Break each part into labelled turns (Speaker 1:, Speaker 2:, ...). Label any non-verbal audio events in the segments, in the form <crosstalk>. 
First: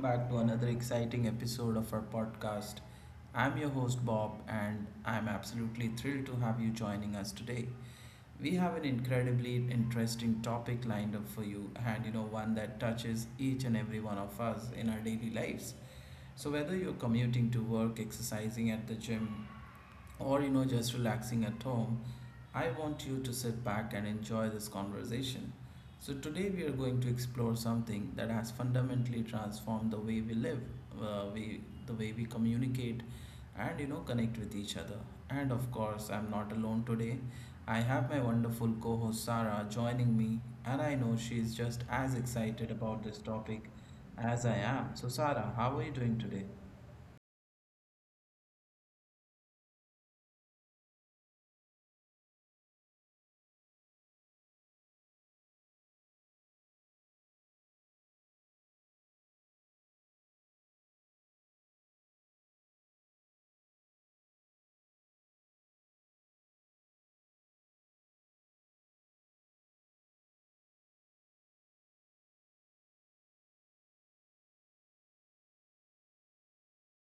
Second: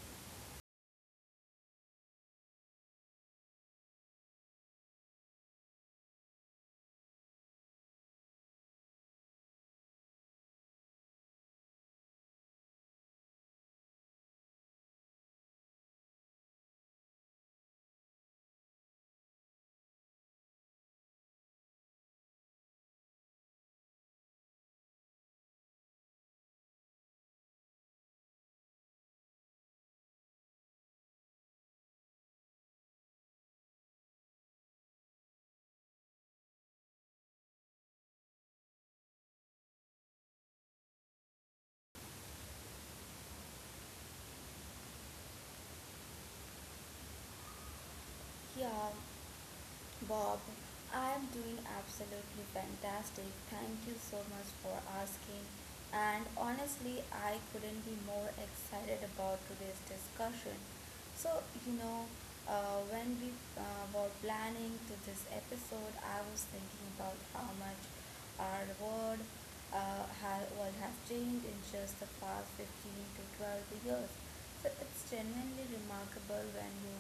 Speaker 1: back to another exciting episode of our podcast. I'm your host, Bob, and I'm absolutely thrilled to have you joining us today. We have an incredibly interesting topic lined up for you, and one that touches each and every one of us in our daily lives. So, whether you're commuting to work, exercising at the gym, or just relaxing at home, I want you to sit back and enjoy this conversation. So today we are going to explore something that has fundamentally transformed the way we live, we the way we communicate, and connect with each other. And of course, I'm not alone today. I have my wonderful co-host Sarah joining me, and I know she is just as excited about this topic as I am. So Sarah, how are you doing today?
Speaker 2: Yeah, Bob, I am doing absolutely fantastic. Thank you so much for asking. And honestly, I couldn't be more excited about today's discussion. So, you know, when we were planning to this episode, I was thinking about how much our world has changed in just the past 15 to 12 years. So it's genuinely remarkable when you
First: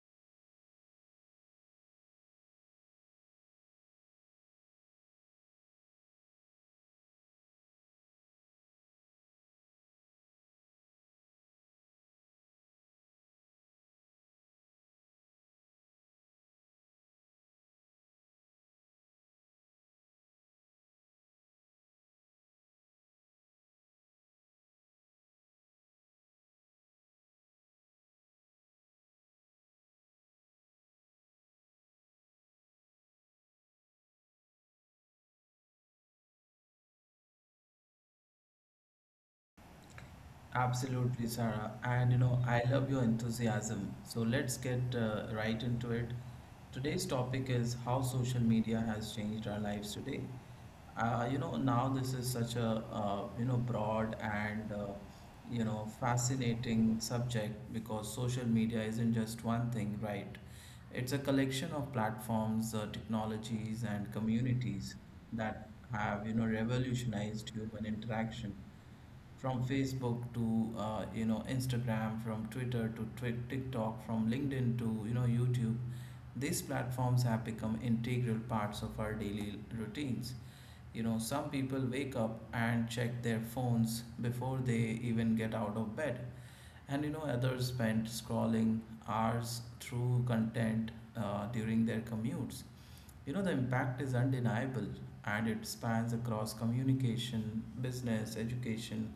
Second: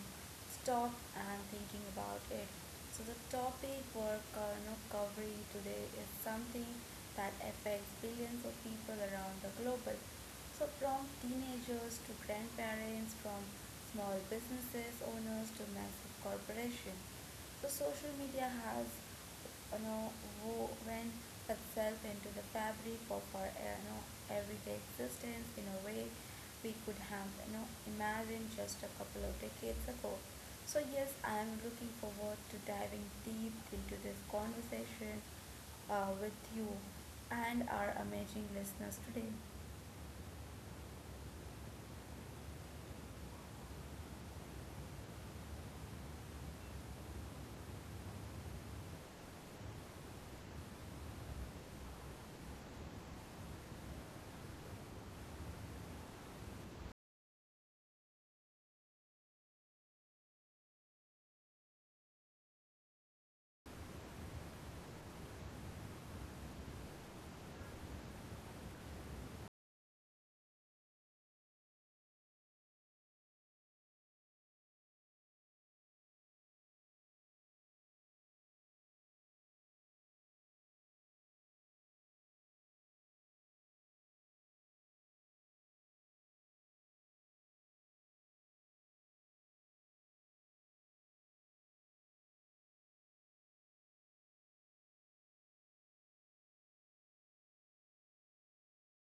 Speaker 2: stop and thinking about it. So the topic we're covering today is something that affects billions of people around the globe. So from teenagers to grandparents, from small businesses owners to massive corporations. So social media has you know woven itself into the fabric of our everyday existence in a way we could have imagined just a couple of decades ago. So yes, I am looking forward to diving deep into this conversation with you and our amazing listeners today.
Speaker 1: Absolutely, Sarah. And I love your enthusiasm. So let's get right into it. Today's topic is how social media has changed our lives today. Now this is such a broad and fascinating subject, because social media isn't just one thing, right? It's a collection of platforms, technologies, and communities that have revolutionized human interaction, from Facebook to Instagram, from Twitter to TikTok, from LinkedIn to YouTube. These platforms have become integral parts of our daily routines. You know, some people wake up and check their phones before they even get out of bed, and others spend scrolling hours through content during their commutes. You know, the impact is undeniable, and it spans across communication, business, education,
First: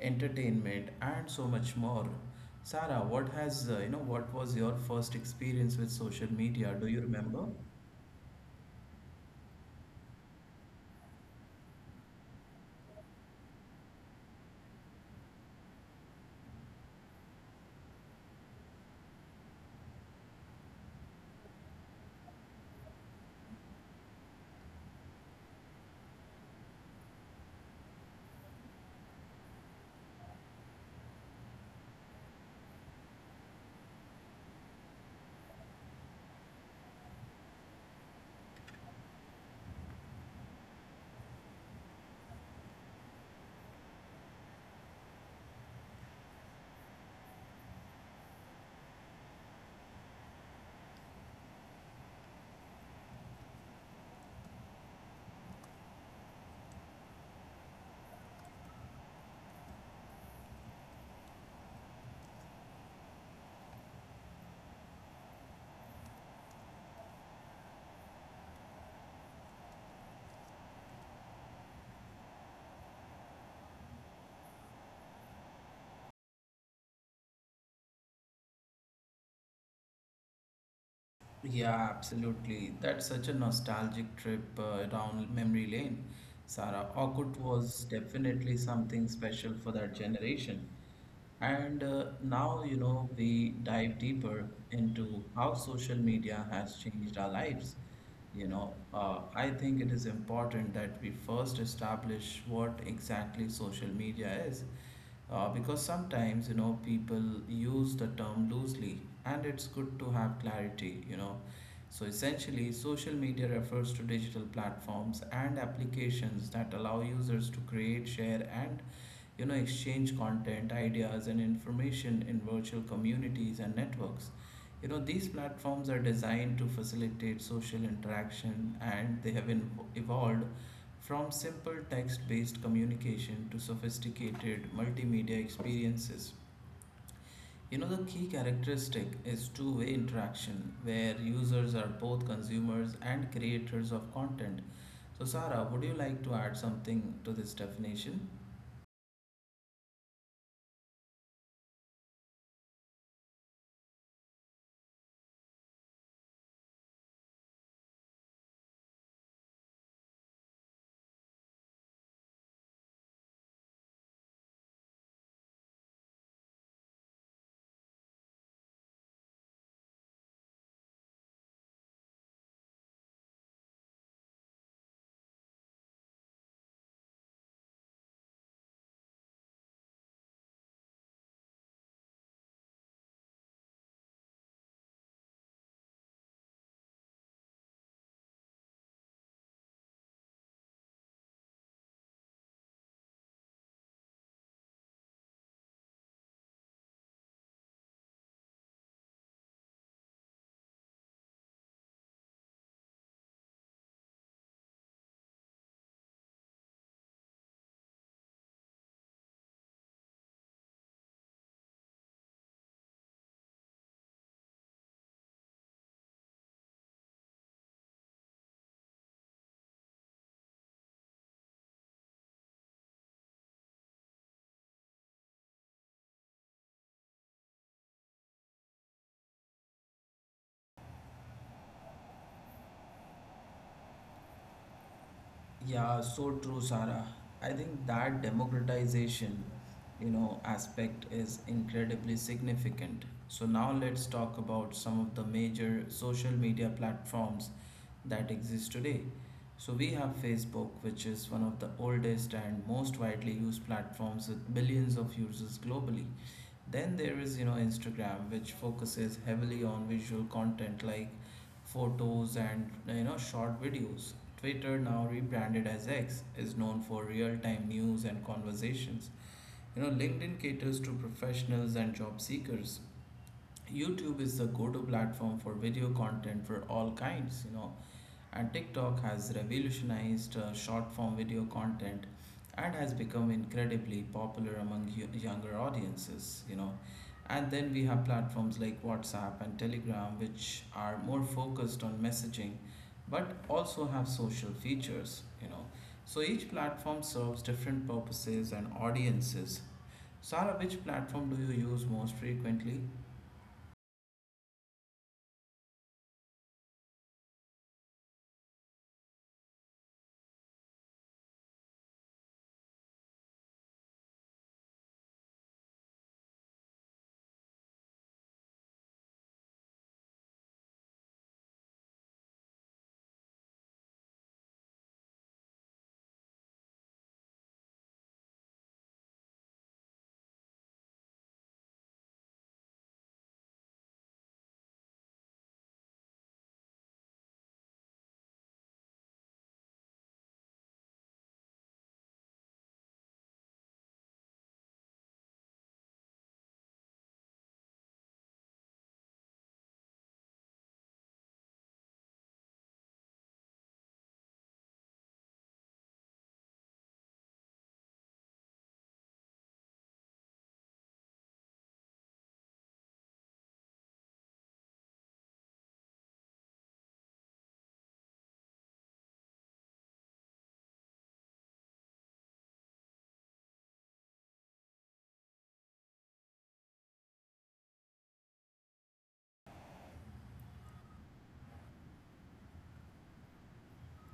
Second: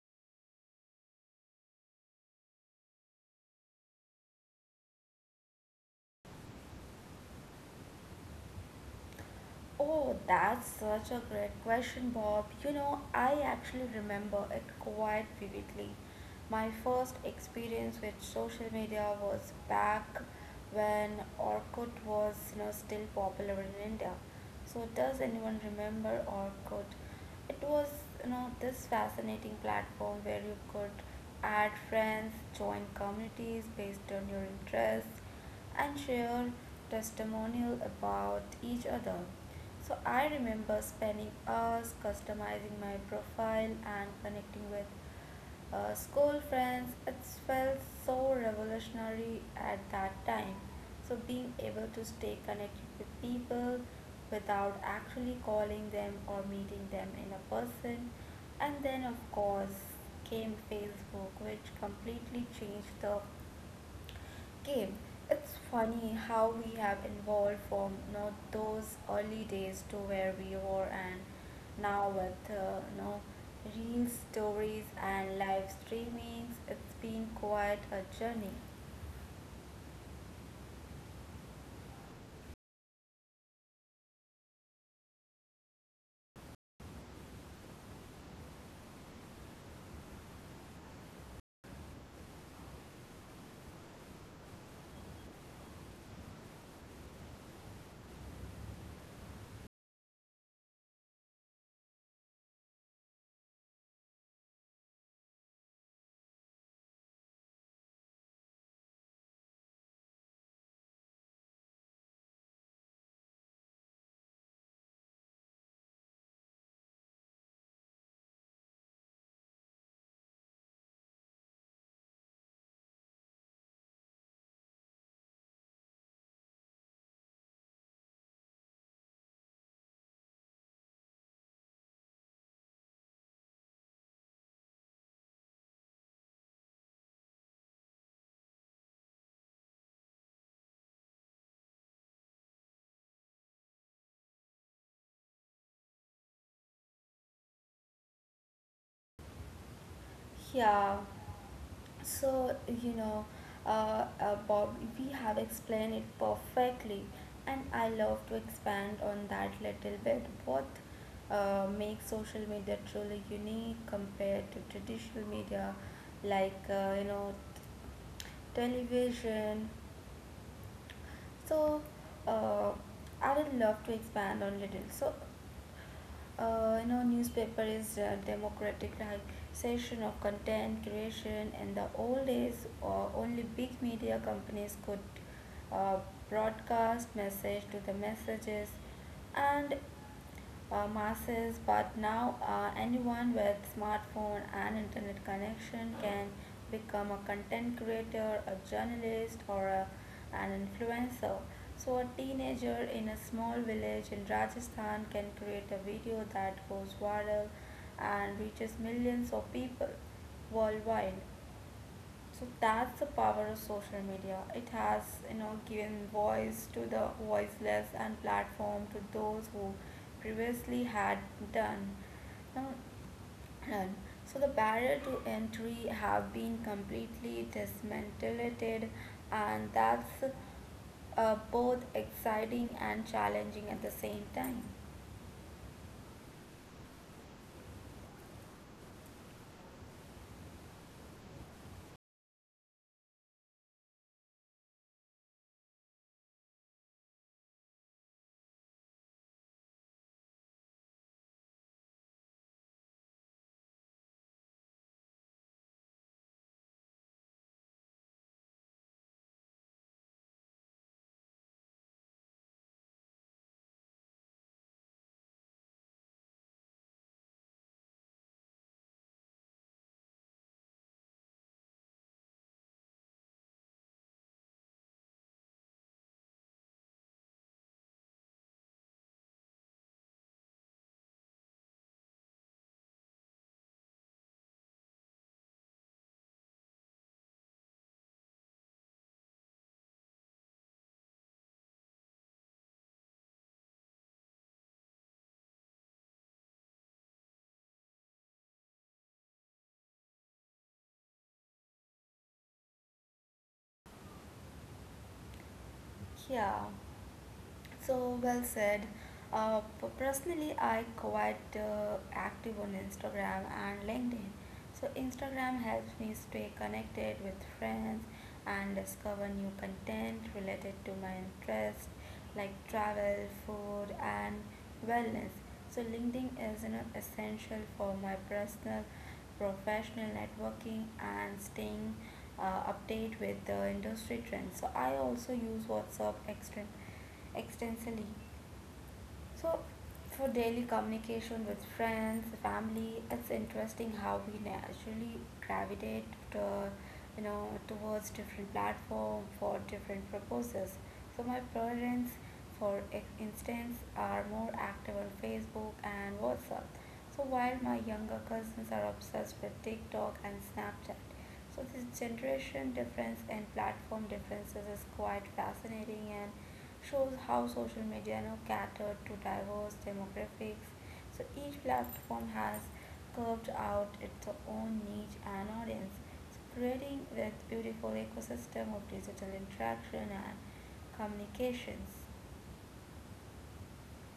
Speaker 1: entertainment, and so much more. Sarah, what was your first experience with social media? Do you remember?
Speaker 2: Oh, that's such a great question, Bob. You know, I actually remember it quite vividly. My first experience with social media was back when Orkut was, you know, still popular in India. So, does anyone remember Orkut? It was, you know, this fascinating platform where you could add friends, join communities based on your interests, and share testimonial about each other. So I remember spending hours customizing my profile and connecting with school friends. It felt so revolutionary at that time. So, being able to stay connected with people without actually calling them or meeting them in a person. And then, of course, came Facebook, which completely changed the Gabe, it's funny how we have evolved from you know, those early days to where we were and now with real stories and live streamings, it's been quite a journey.
Speaker 1: Yeah, absolutely. That's such a nostalgic trip down memory lane, Sarah. Orkut was definitely something special for that generation. And now, you know, we dive deeper into how social media has changed our lives. I think it is important that we first establish what exactly social media is. Because sometimes, you know, people use the term loosely, and it's good to have clarity, you know. So essentially, social media refers to digital platforms and applications that allow users to create, share, and exchange content, ideas, and information in virtual communities and networks. You know, these platforms are designed to facilitate social interaction, and they have evolved from simple text based communication to sophisticated multimedia experiences. You know, the key characteristic is two-way interaction, where users are both consumers and creators of content. So Sarah, would you like to add something to this definition?
Speaker 2: Yeah, So, you know, Bob, we have explained it perfectly, and I love to expand on that little bit. What makes social media truly unique compared to traditional media like, you know, television so uh, I would love to expand on little. So newspaper is a democratic like session of content creation. In the old days, only big media companies could uh, broadcast message to the messages, and masses, but now anyone with smartphone and internet connection can become a content creator, a journalist, an influencer. So a teenager in a small village in Rajasthan can create a video that goes viral and reaches millions of people worldwide. So that's the power of social media. It has, you know, given voice to the voiceless and platform to those who previously had done. Now, none. So the barrier to entry have been completely dismantled, and that's both exciting and challenging at the same time.
Speaker 1: Yeah, so true, Sarah. I think that democratization, you know, aspect is incredibly significant. So now let's talk about some of the major social media platforms that exist today. So we have Facebook, which is one of the oldest and most widely used platforms with billions of users globally. Then there is, you know, Instagram, which focuses heavily on visual content like photos and, you know, short videos. Twitter, now rebranded as X, is known for real time news and conversations. You know, LinkedIn caters to professionals and job seekers. YouTube is the go to platform for video content for all kinds, you know, and TikTok has revolutionized short form video content and has become incredibly popular among younger audiences, you know. And then we have platforms like WhatsApp and Telegram, which are more focused on messaging but also have social features, you know. So each platform serves different purposes and audiences. Sarah, which platform do you use most frequently?
Speaker 2: Yeah. So well said. Personally, I quite active on Instagram and LinkedIn. So Instagram helps me stay connected with friends and discover new content related to my interests like travel, food, and wellness. So LinkedIn is you know, essential for my personal, professional networking and staying update with the industry trends. So I also use WhatsApp extremely extensively. So, for daily communication with friends, family, it's interesting how we naturally gravitate to, you know, towards different platform for different purposes. So my parents, for instance, are more active on Facebook and WhatsApp. So while my younger cousins are obsessed with TikTok and Snapchat, so this generation difference and platform differences is quite fascinating and shows how social media you know, catered to diverse demographics. So each platform has carved out its own niche and audience, so creating this beautiful ecosystem of digital interaction and communications.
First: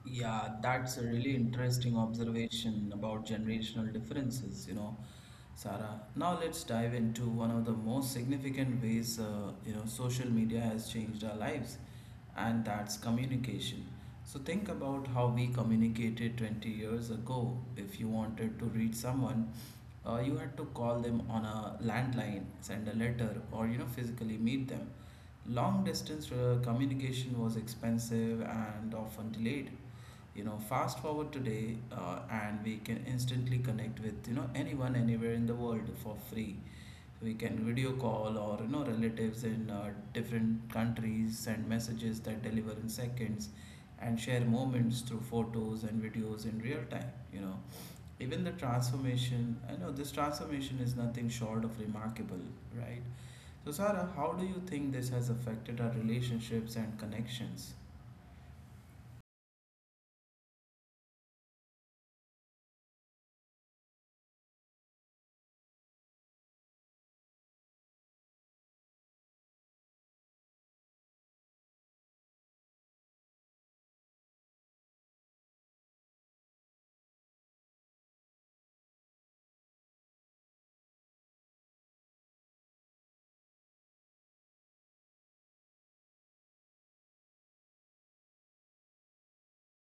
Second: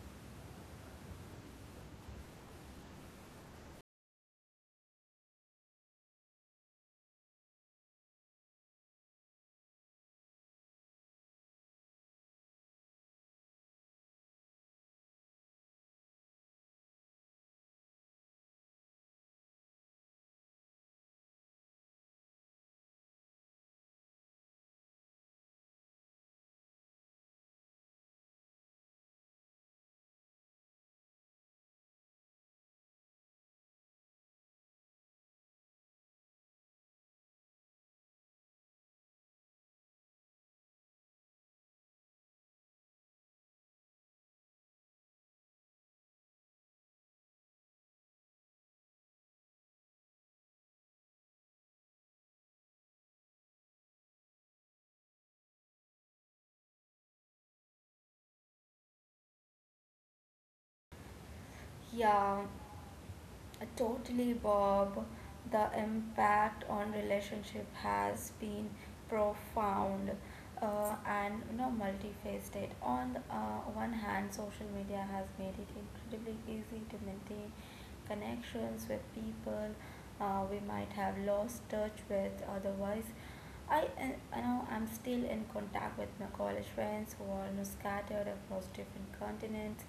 Speaker 1: Yeah, that's a really interesting observation about generational differences, you know. Sarah. Now let's dive into one of the most significant ways social media has changed our lives, and that's communication. So think about how we communicated 20 years ago. If you wanted to reach someone, you had to call them on a landline, send a letter, or physically meet them. Long distance communication was expensive and often delayed. You know, fast forward today, and we can instantly connect with anyone anywhere in the world for free. We can video call or you know relatives in different countries, send messages that deliver in seconds, and share moments through photos and videos in real time. You know, even the transformation I know this transformation is nothing short of remarkable, right? So Sarah, how do you think this has affected our relationships and connections?
Speaker 2: Yeah, totally, Bob. The impact on relationship has been profound and you know, multifaceted. On the one hand, social media has made it incredibly easy to maintain connections with people we might have lost touch with otherwise. I know I'm still in contact with my college friends who are you know, scattered across different continents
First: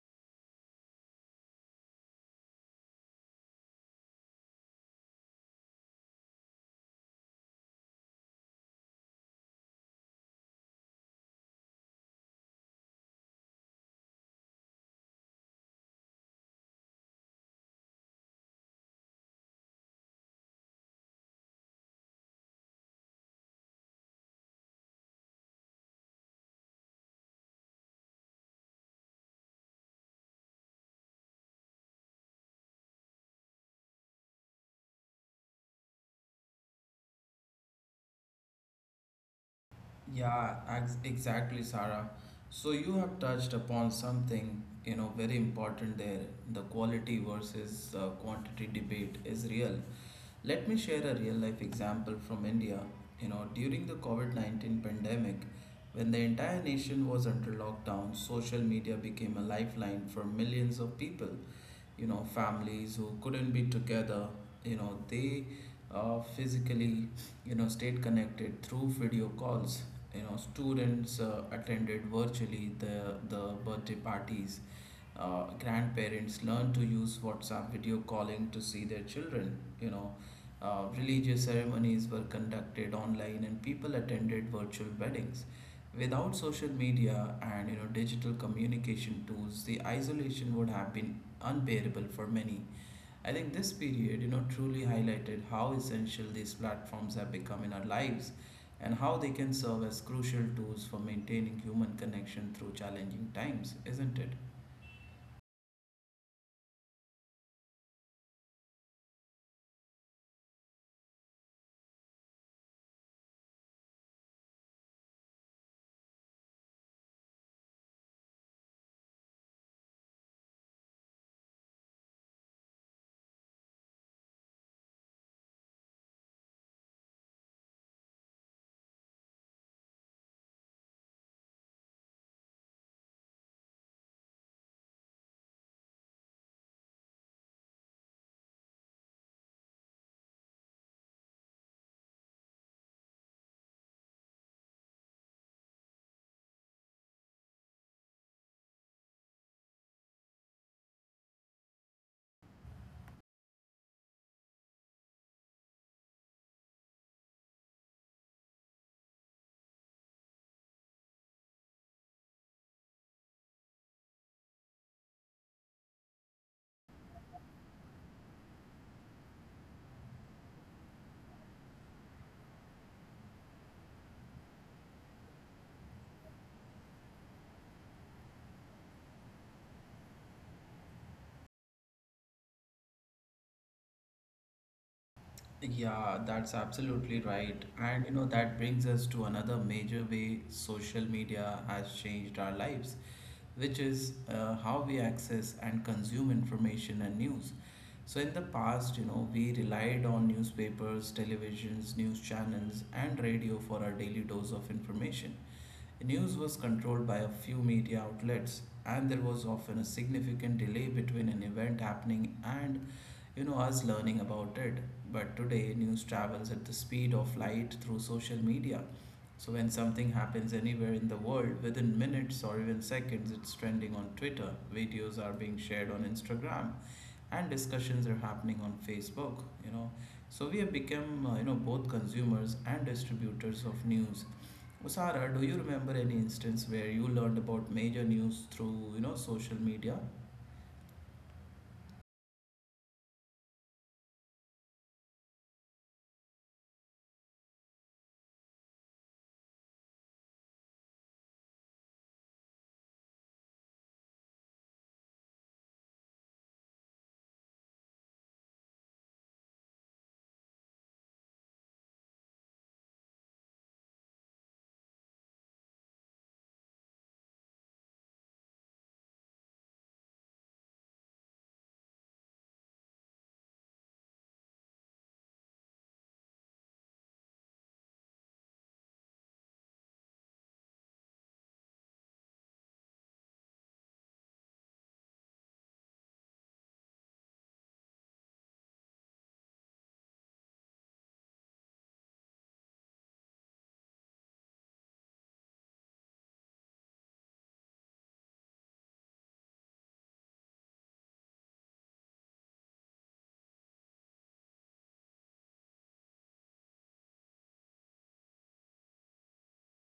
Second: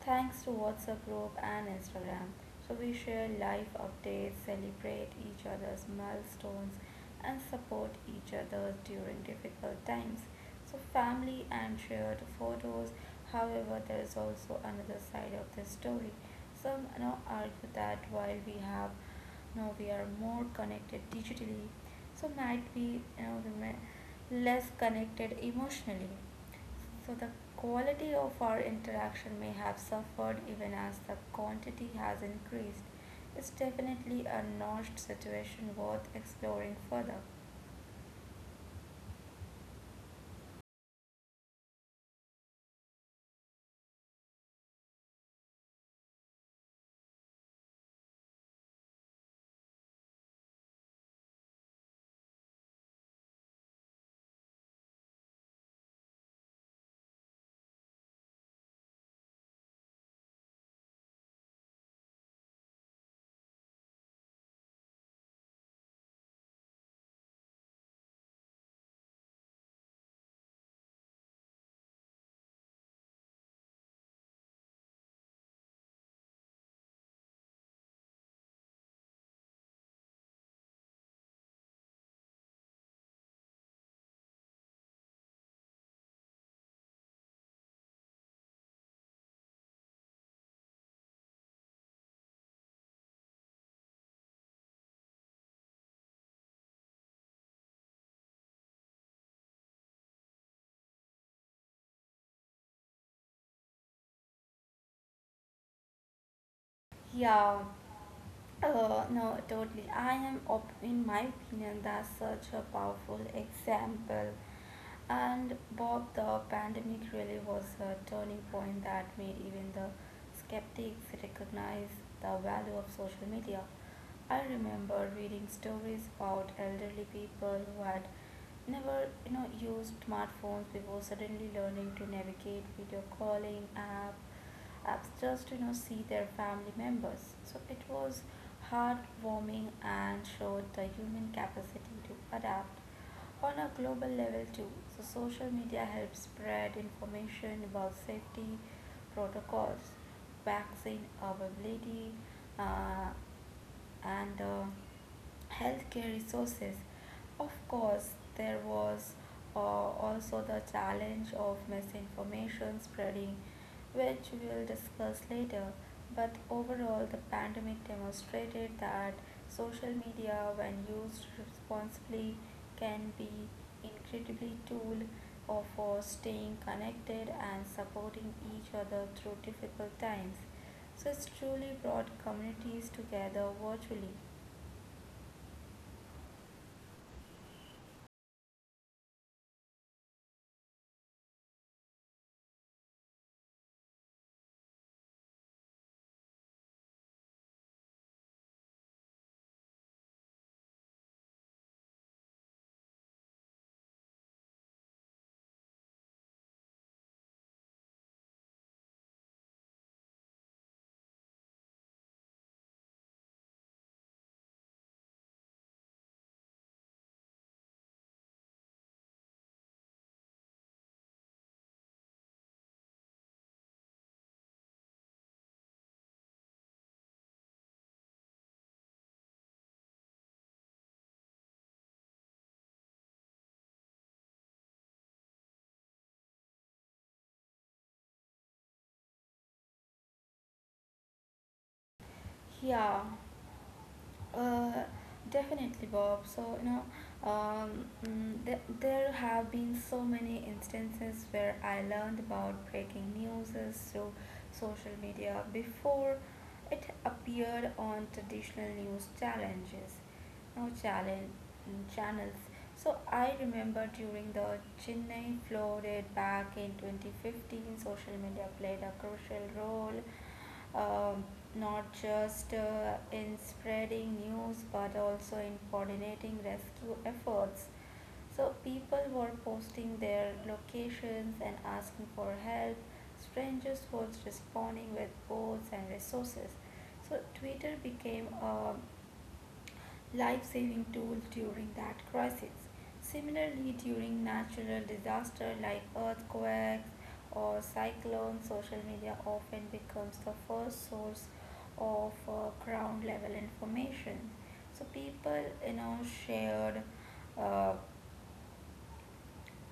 Speaker 2: thanks to WhatsApp group and Instagram. So we share life updates, celebrate each other's milestones, and support each other during difficult times. So family and shared photos. However, there is also another side of this story. Some you know, argue that while we have now we are more connected digitally so might be you know less connected emotionally so the quality of our interaction may have suffered even as the quantity has increased. It's definitely a nuanced situation worth exploring further.
Speaker 1: Exactly, Sarah. So you have touched upon something, you know, very important there. The quality versus quantity debate is real. Let me share a real life example from India. You know, during the COVID-19 pandemic, when the entire nation was under lockdown, social media became a lifeline for millions of people. You know, families who couldn't be together, you know they physically, stayed connected through video calls. You know, students attended virtually the birthday parties. Grandparents learned to use WhatsApp video calling to see their children. Religious ceremonies were conducted online, and people attended virtual weddings. Without social media and digital communication tools, the isolation would have been unbearable for many. I think this period, you know, truly highlighted how essential these platforms have become in our lives, and how they can serve as crucial tools for maintaining human connection through challenging times, isn't it?
Speaker 2: Yeah, no, totally. In my opinion, that's such a powerful example. And Bob, the pandemic really was a turning point that made even the skeptics recognize the value of social media. I remember reading stories about elderly people who had never, you know, used smartphones before suddenly learning to navigate video calling app just to you know see their family members. So it was heartwarming and showed the human capacity to adapt on a global level too. So social media helps spread information about safety protocols, vaccine availability, uh, and healthcare resources. Of course, there was also the challenge of misinformation spreading, which we'll discuss later. But overall, the pandemic demonstrated that social media, when used responsibly, can be incredibly tool of- for staying connected and supporting each other through difficult times. So it's truly brought communities together virtually.
Speaker 1: Yeah, that's absolutely right. And you know, that brings us to another major way social media has changed our lives, which is how we access and consume information and news. So, in the past, you know, we relied on newspapers, televisions, news channels, and radio for our daily dose of information. News was controlled by a few media outlets, and there was often a significant delay between an event happening and, you know, us learning about it. But today, news travels at the speed of light through social media. So, when something happens anywhere in the world, within minutes or even seconds, it's trending on Twitter. Videos are being shared on Instagram and discussions are happening on Facebook, you know. So we have become, both consumers and distributors of news. Usara, do you remember any instance where you learned about major news through, you know, social media?
Speaker 2: Yeah, uh, Definitely, Bob. There have been so many instances where I learned about breaking news through social media before it appeared on traditional news challenges. No challenge channels. So I remember during the Chennai flooded back in 2015, social media played a crucial role, um, not just in spreading news but also in coordinating rescue efforts. So people were posting their locations and asking for help. Strangers were responding with boats and resources. So Twitter became a life saving tools during that crisis. Similarly, during natural disaster like earthquakes or cyclones, social media often becomes the first source of ground level information. So people, you know, shared uh,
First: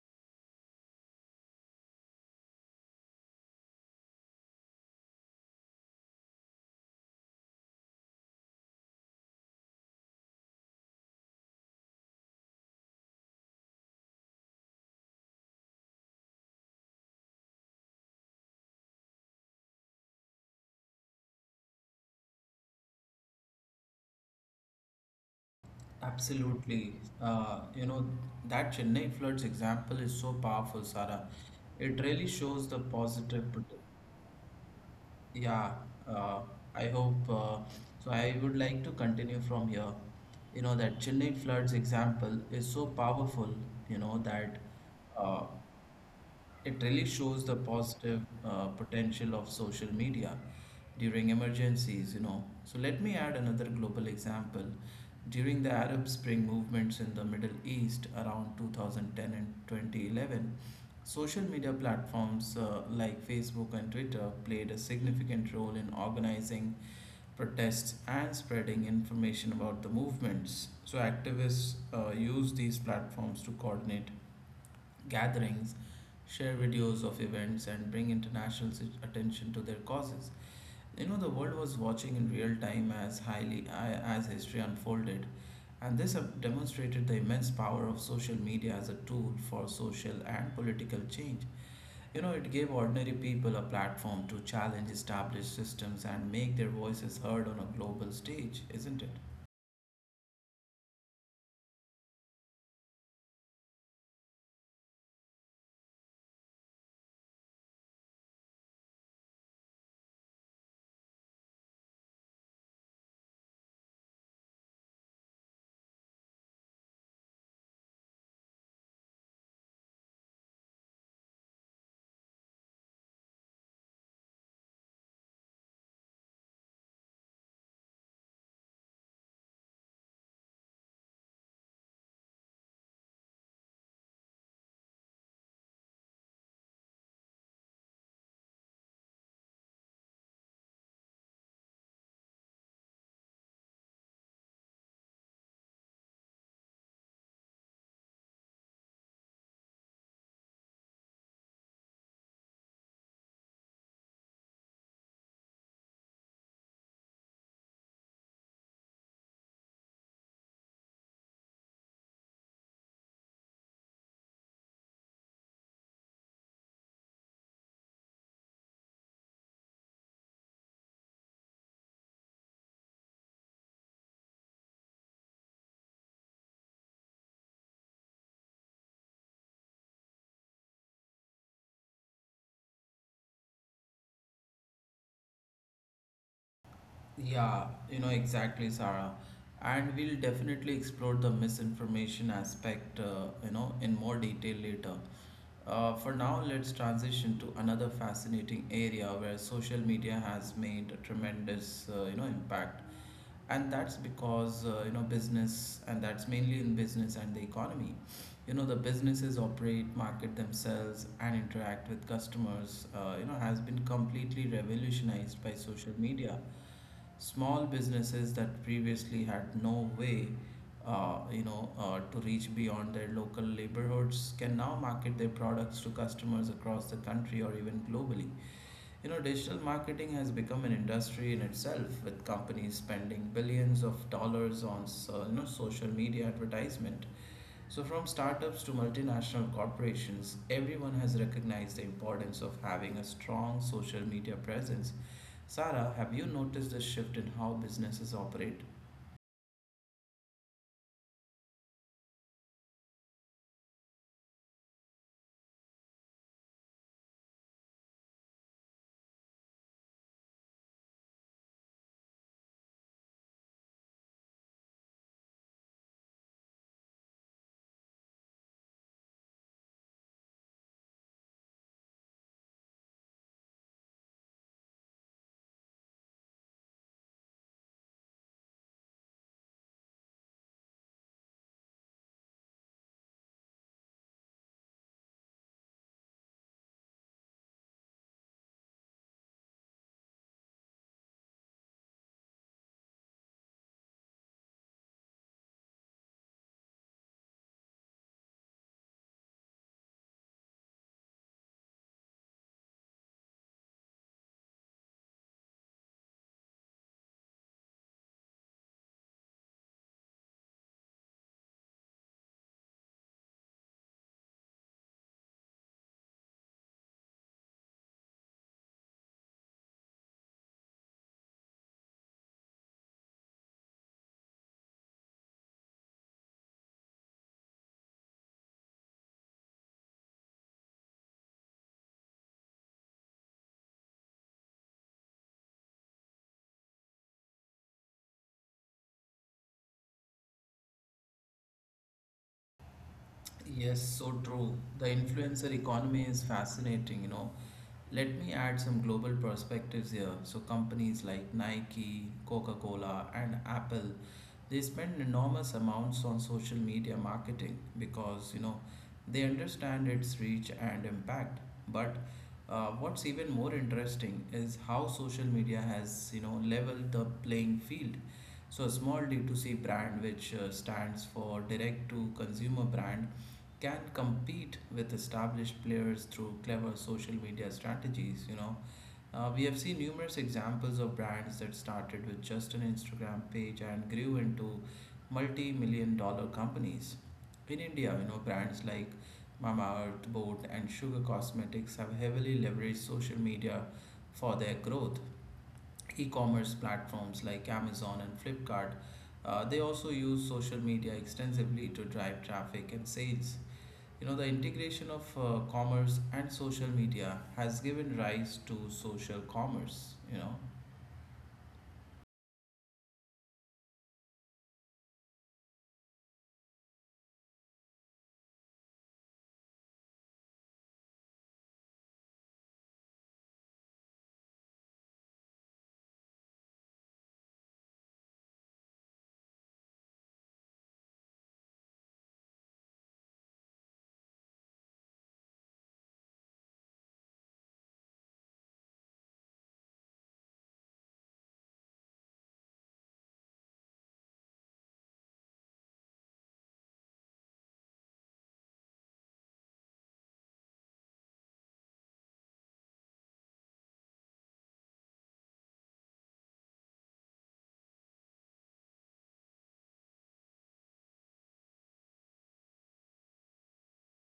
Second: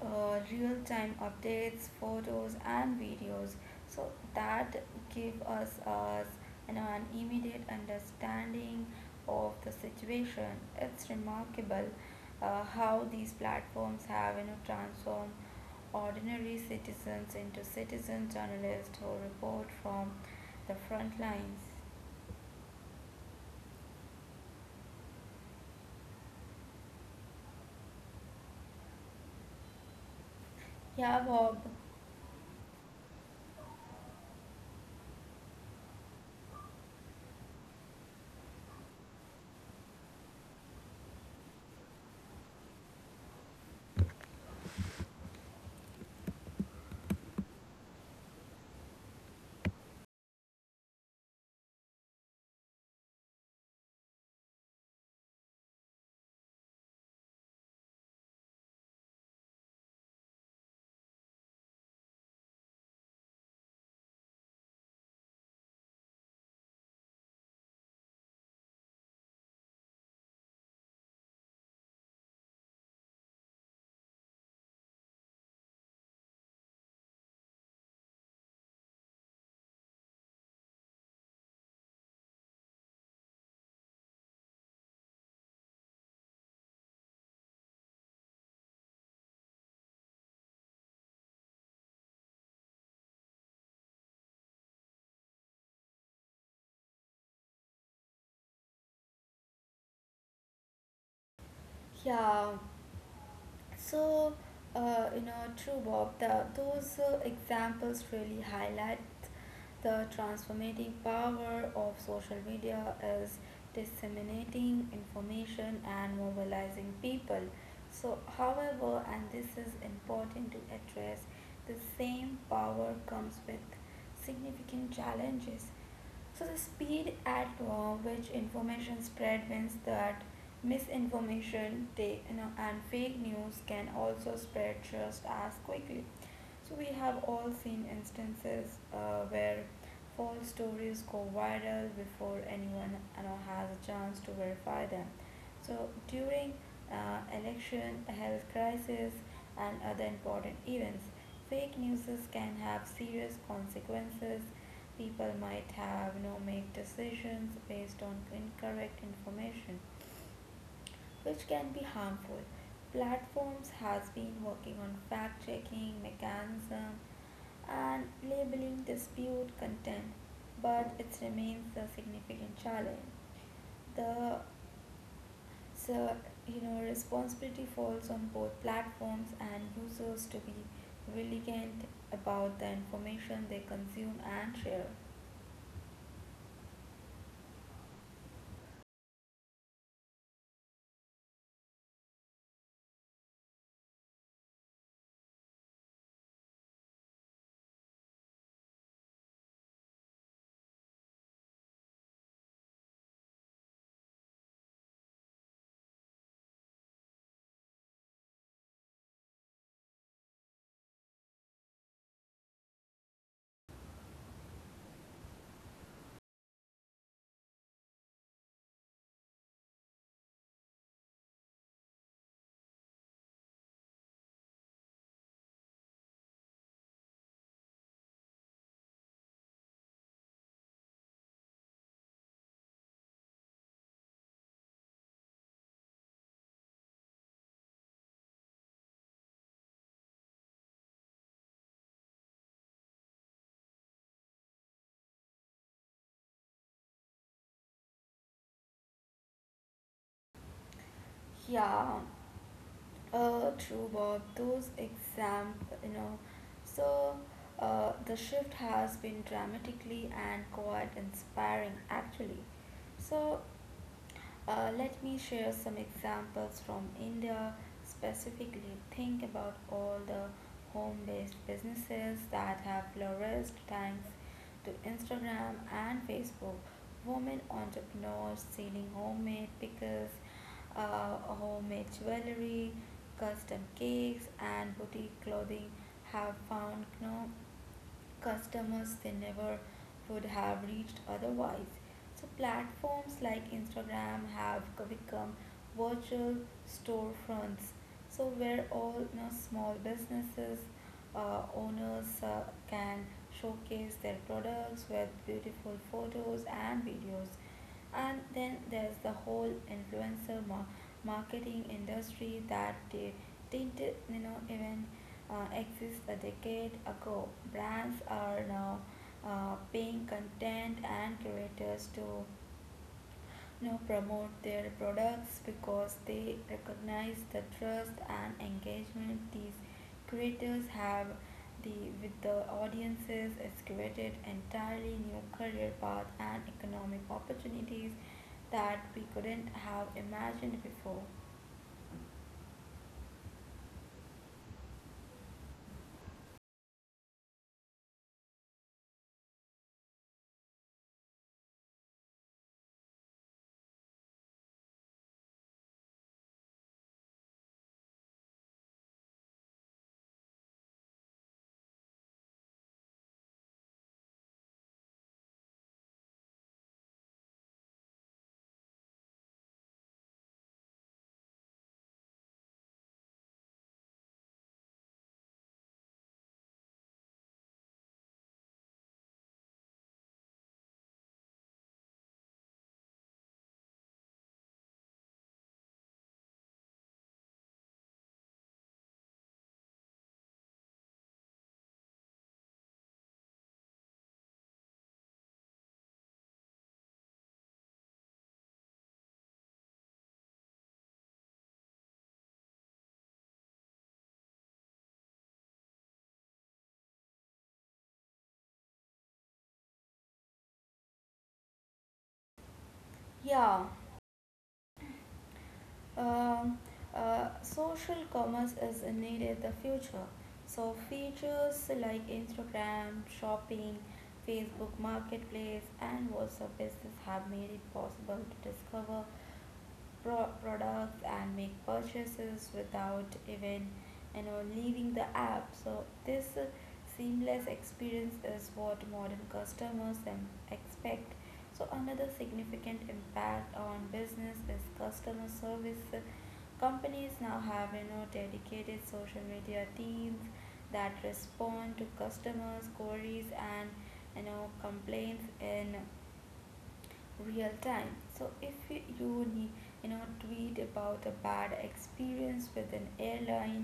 Speaker 2: real time updates, photos, and videos. So that give us an immediate understanding of the situation. It's remarkable how these platforms have you know transformed ordinary citizens into citizen journalists who report from the front lines.
Speaker 1: Absolutely. Uh, you know, that Chennai floods example is so powerful,
Speaker 2: Yeah,
Speaker 1: Sarah.
Speaker 2: Bob.
Speaker 1: It really shows the positive Yeah, uh, I hope so. I would like to continue from here. You know, that Chennai floods example is so powerful, you know, that uh, it really shows the positive potential of social media during emergencies, you know. So let me add another global example. During the Arab Spring movements in the Middle East around 2010 and 2011, social media platforms like Facebook and Twitter played a significant role in organizing protests and spreading information about the movements. So activists used these platforms to coordinate gatherings, share videos of events, and bring international attention to their causes. You know, the world was watching in real time as highly as history unfolded, and this have demonstrated the immense power of social media as a tool for social and political change. You know, it gave ordinary people a platform to challenge established systems and make their voices heard on a global stage, isn't it?
Speaker 2: Yeah, So, True, Bob. Those examples really highlight the transformative power of social media is disseminating information and mobilizing people. So, however, and this is important to address, the same power comes with significant challenges. So the speed at which information spread means that misinformation they, you know, and fake news can also spread just as quickly. So we have all seen instances where false stories go viral before anyone you know, has a chance to verify them. So during election, health crisis, and other important events, fake news can have serious consequences. People might have no make decisions based on incorrect information, which can be harmful. Platforms has been working on fact checking mechanism and labeling dispute content, but it remains a significant challenge. The so, you know, responsibility falls on both platforms and users to be vigilant about the information they consume and share.
Speaker 1: Yeah, you know exactly, Sarah. And we'll definitely explore the misinformation aspect, in more detail later. For now, let's transition to another fascinating area where social media has made a tremendous, impact. And that's because, business, and that's mainly in business and the economy. You know, the businesses operate, market themselves, and interact with customers, has been completely revolutionized by social media. Small businesses that previously had no way to reach beyond their local neighborhoods can now market their products to customers across the country or even globally. You know, digital marketing has become an industry in itself, with companies spending billions of dollars on social media advertisement. So from startups to multinational corporations, everyone has recognized the importance of having a strong social media presence. Sarah, have you noticed a shift in how businesses operate?
Speaker 2: Yeah, True, Bob. Those example, you know, so the shift has been dramatically and quite inspiring, actually. So let me share some examples from India. Specifically, think about all the home based businesses that have flourished thanks to Instagram and Facebook. Women entrepreneurs selling homemade pickles, homemade jewelry, custom cakes, and boutique clothing have found no customers they never would have reached otherwise. So platforms like Instagram have become virtual storefronts. So where all you know, small businesses owners can showcase their products with beautiful photos and videos and then there's the whole influencer marketing industry that didn't you know even exist a decade ago brands are now paying content and curators to you know, promote their products because they recognize the trust and engagement these creators have the with the audiences it's created entirely new career paths and economic opportunities that we couldn't have imagined before.
Speaker 1: Yes, so true. The influencer economy is fascinating, you know. Let me add some global perspectives here. So, companies like Nike, Coca Cola, and Apple, they spend enormous amounts on social media marketing because they understand its reach and impact. But what's even more interesting is how social media has leveled the playing field. So a small D2C brand, which stands for direct to consumer brand, can compete with established players through clever social media strategies. We have seen numerous examples of brands that started with just an Instagram page and grew into multi million dollar companies. In India, brands like Mamaearth, Boat, and Sugar Cosmetics have heavily leveraged social media for their growth. E commerce platforms like Amazon and Flipkart, they also use social media extensively to drive traffic and sales. The integration of commerce and social media has given rise to social commerce.
Speaker 2: yeah Um, Social commerce is needed the future. So features like Instagram, shopping, Facebook Marketplace, and WhatsApp Business have made it possible to discover products and make purchases without even you know leaving the app so this seamless experience is what modern customers expect so another significant impact on business is customer service companies now have you know dedicated social media teams that respond to customers queries and you know complaints in real time so if you need you know tweet about a bad experience with an airline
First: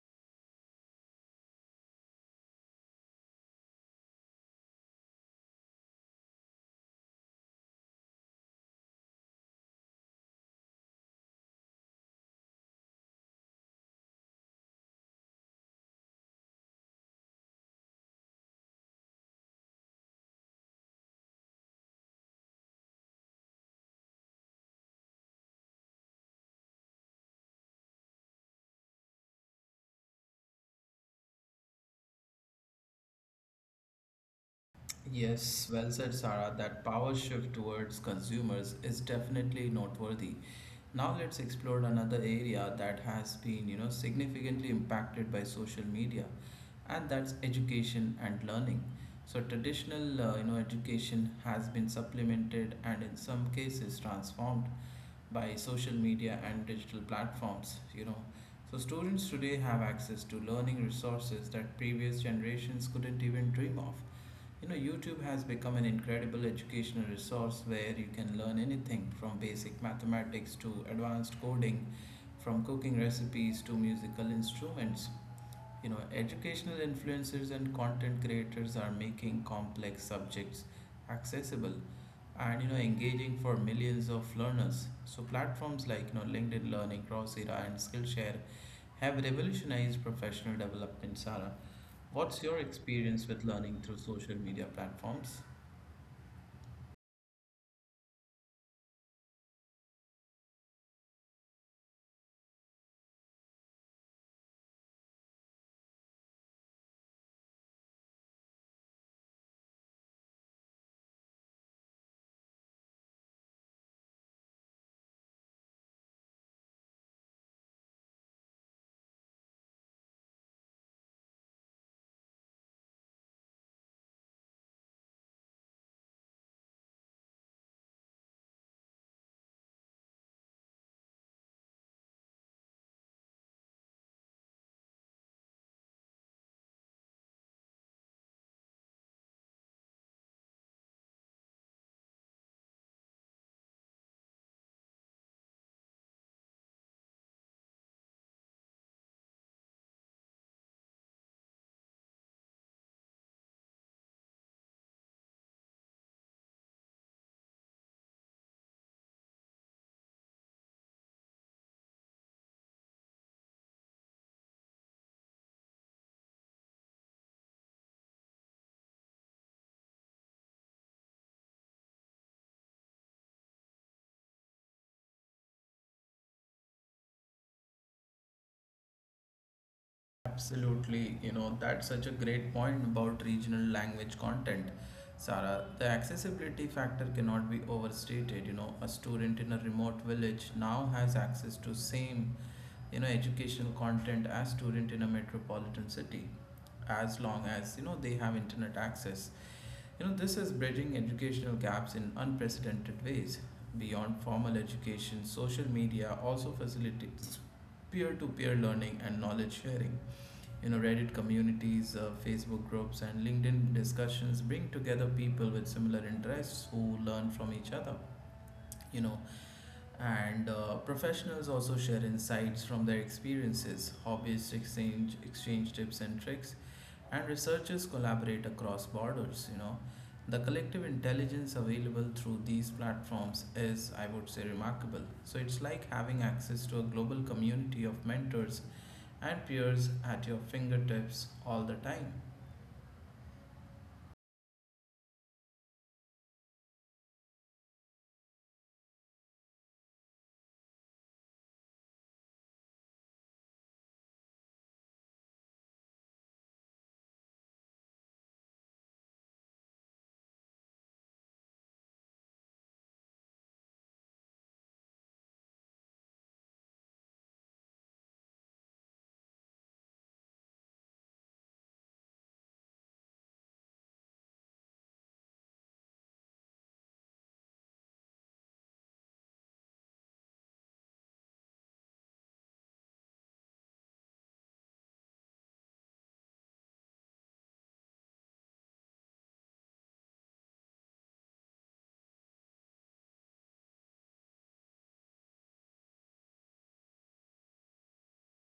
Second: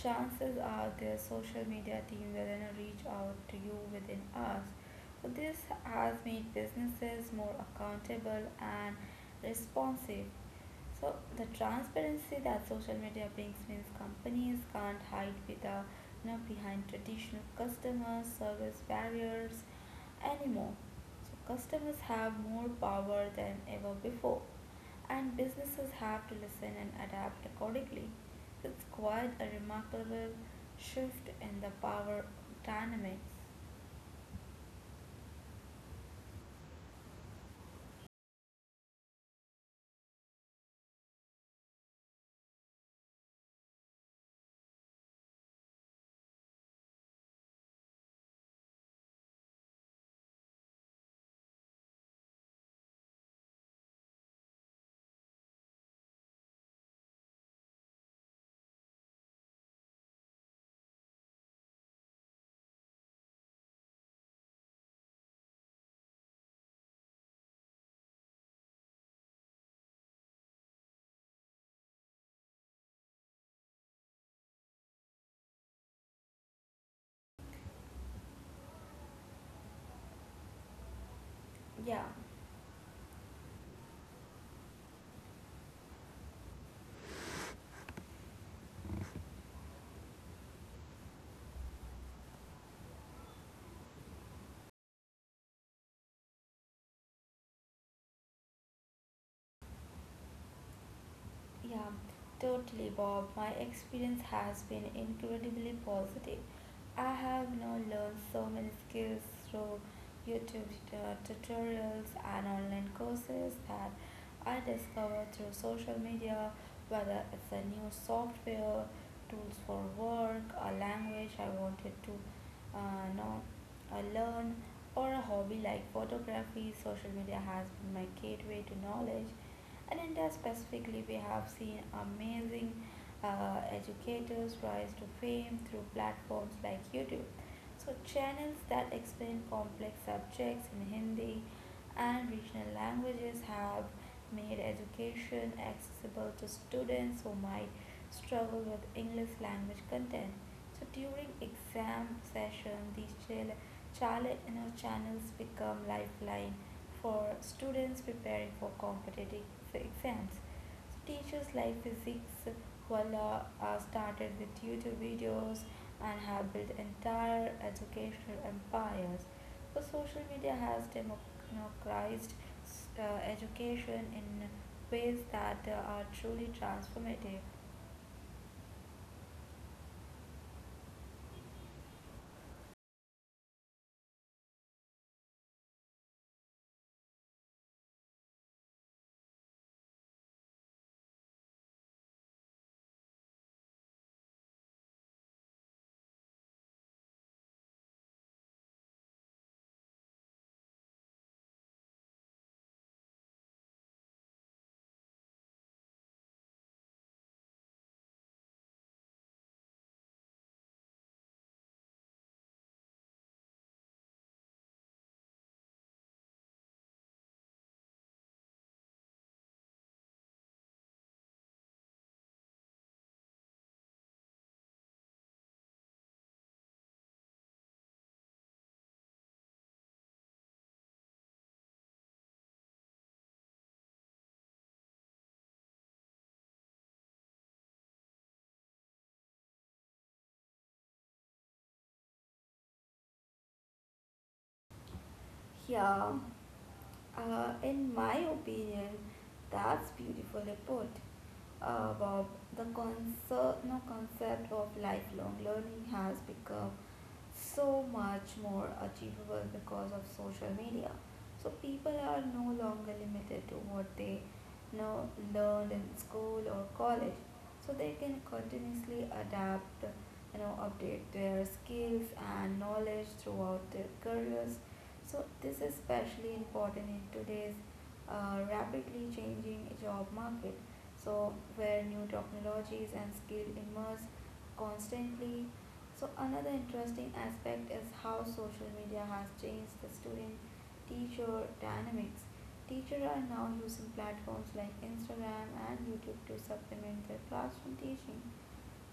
Speaker 2: chances are their social media team will you know, reach out to you within hours so this has made businesses more accountable and responsive so the transparency that social media brings means companies can't hide with the, you know, behind traditional customer service barriers anymore. So customers have more power than ever before, and businesses have to listen and adapt accordingly. It's quite a remarkable shift in the power dynamics.
Speaker 1: Yes, well said, Sarah. That power shift towards consumers is definitely noteworthy. Now let's explore another area that has been, significantly impacted by social media, and that's education and learning. So traditional, education has been supplemented and in some cases transformed by social media and digital platforms. So students today have access to learning resources that previous generations couldn't even dream of. YouTube has become an incredible educational resource where you can learn anything from basic mathematics to advanced coding, from cooking recipes to musical instruments. Educational influencers and content creators are making complex subjects
Speaker 2: Yeah,
Speaker 1: accessible, and engaging for millions of learners. So platforms like LinkedIn Learning, Coursera, and Skillshare have revolutionized professional development. Sarah, what's your experience with learning through social media platforms?
Speaker 2: Yeah, totally, Bob. My experience has been incredibly positive. I have now learned so many skills through YouTube tutorials and online courses that I discovered through social media, whether it's a new software, tools for work, a language I wanted to know, learn, or a hobby like photography. Social media has been my gateway to knowledge, and India specifically, we have seen amazing educators rise to fame through platforms like YouTube. So, channels that explain complex subjects in Hindi and regional languages have made education accessible to students who might struggle with English language content. So during exam session, these chale- channels become lifeline for students preparing for competitive exams. So teachers like physics voila started with YouTube videos and have built entire educational empires. So social media has democratized education in ways that are truly transformative.
Speaker 1: Absolutely, that's such a great point about regional language content. Sarah, the accessibility factor cannot be overstated. A student in a remote village now has access to same educational content as student in a metropolitan city, as long as they have internet access. This is bridging educational gaps in unprecedented ways. Beyond formal education, social media also facilitates peer-to-peer learning and knowledge sharing. Reddit communities, Facebook groups, and LinkedIn discussions bring together people with similar interests who learn from each other you know and Professionals also share insights from their experiences, hobbyists exchange tips and tricks, and researchers collaborate across borders. The collective intelligence available through these platforms is, I would say, remarkable. So it's like having access to a global community of mentors and peers at your fingertips all the time.
Speaker 2: Yeah, in my opinion, that's beautifully put. Bob, the concept, no, concept of lifelong learning has become so much more achievable because of social media. So people are no longer limited to what they know learned in school or college, so they can continuously adapt, you know, update their skills and knowledge throughout their careers. So this is especially important in today's rapidly changing job market, so where new technologies and skills emerge constantly. So another interesting aspect is how social media has changed the student teacher dynamics. Teachers are now using platforms like Instagram and YouTube to supplement their classroom teaching,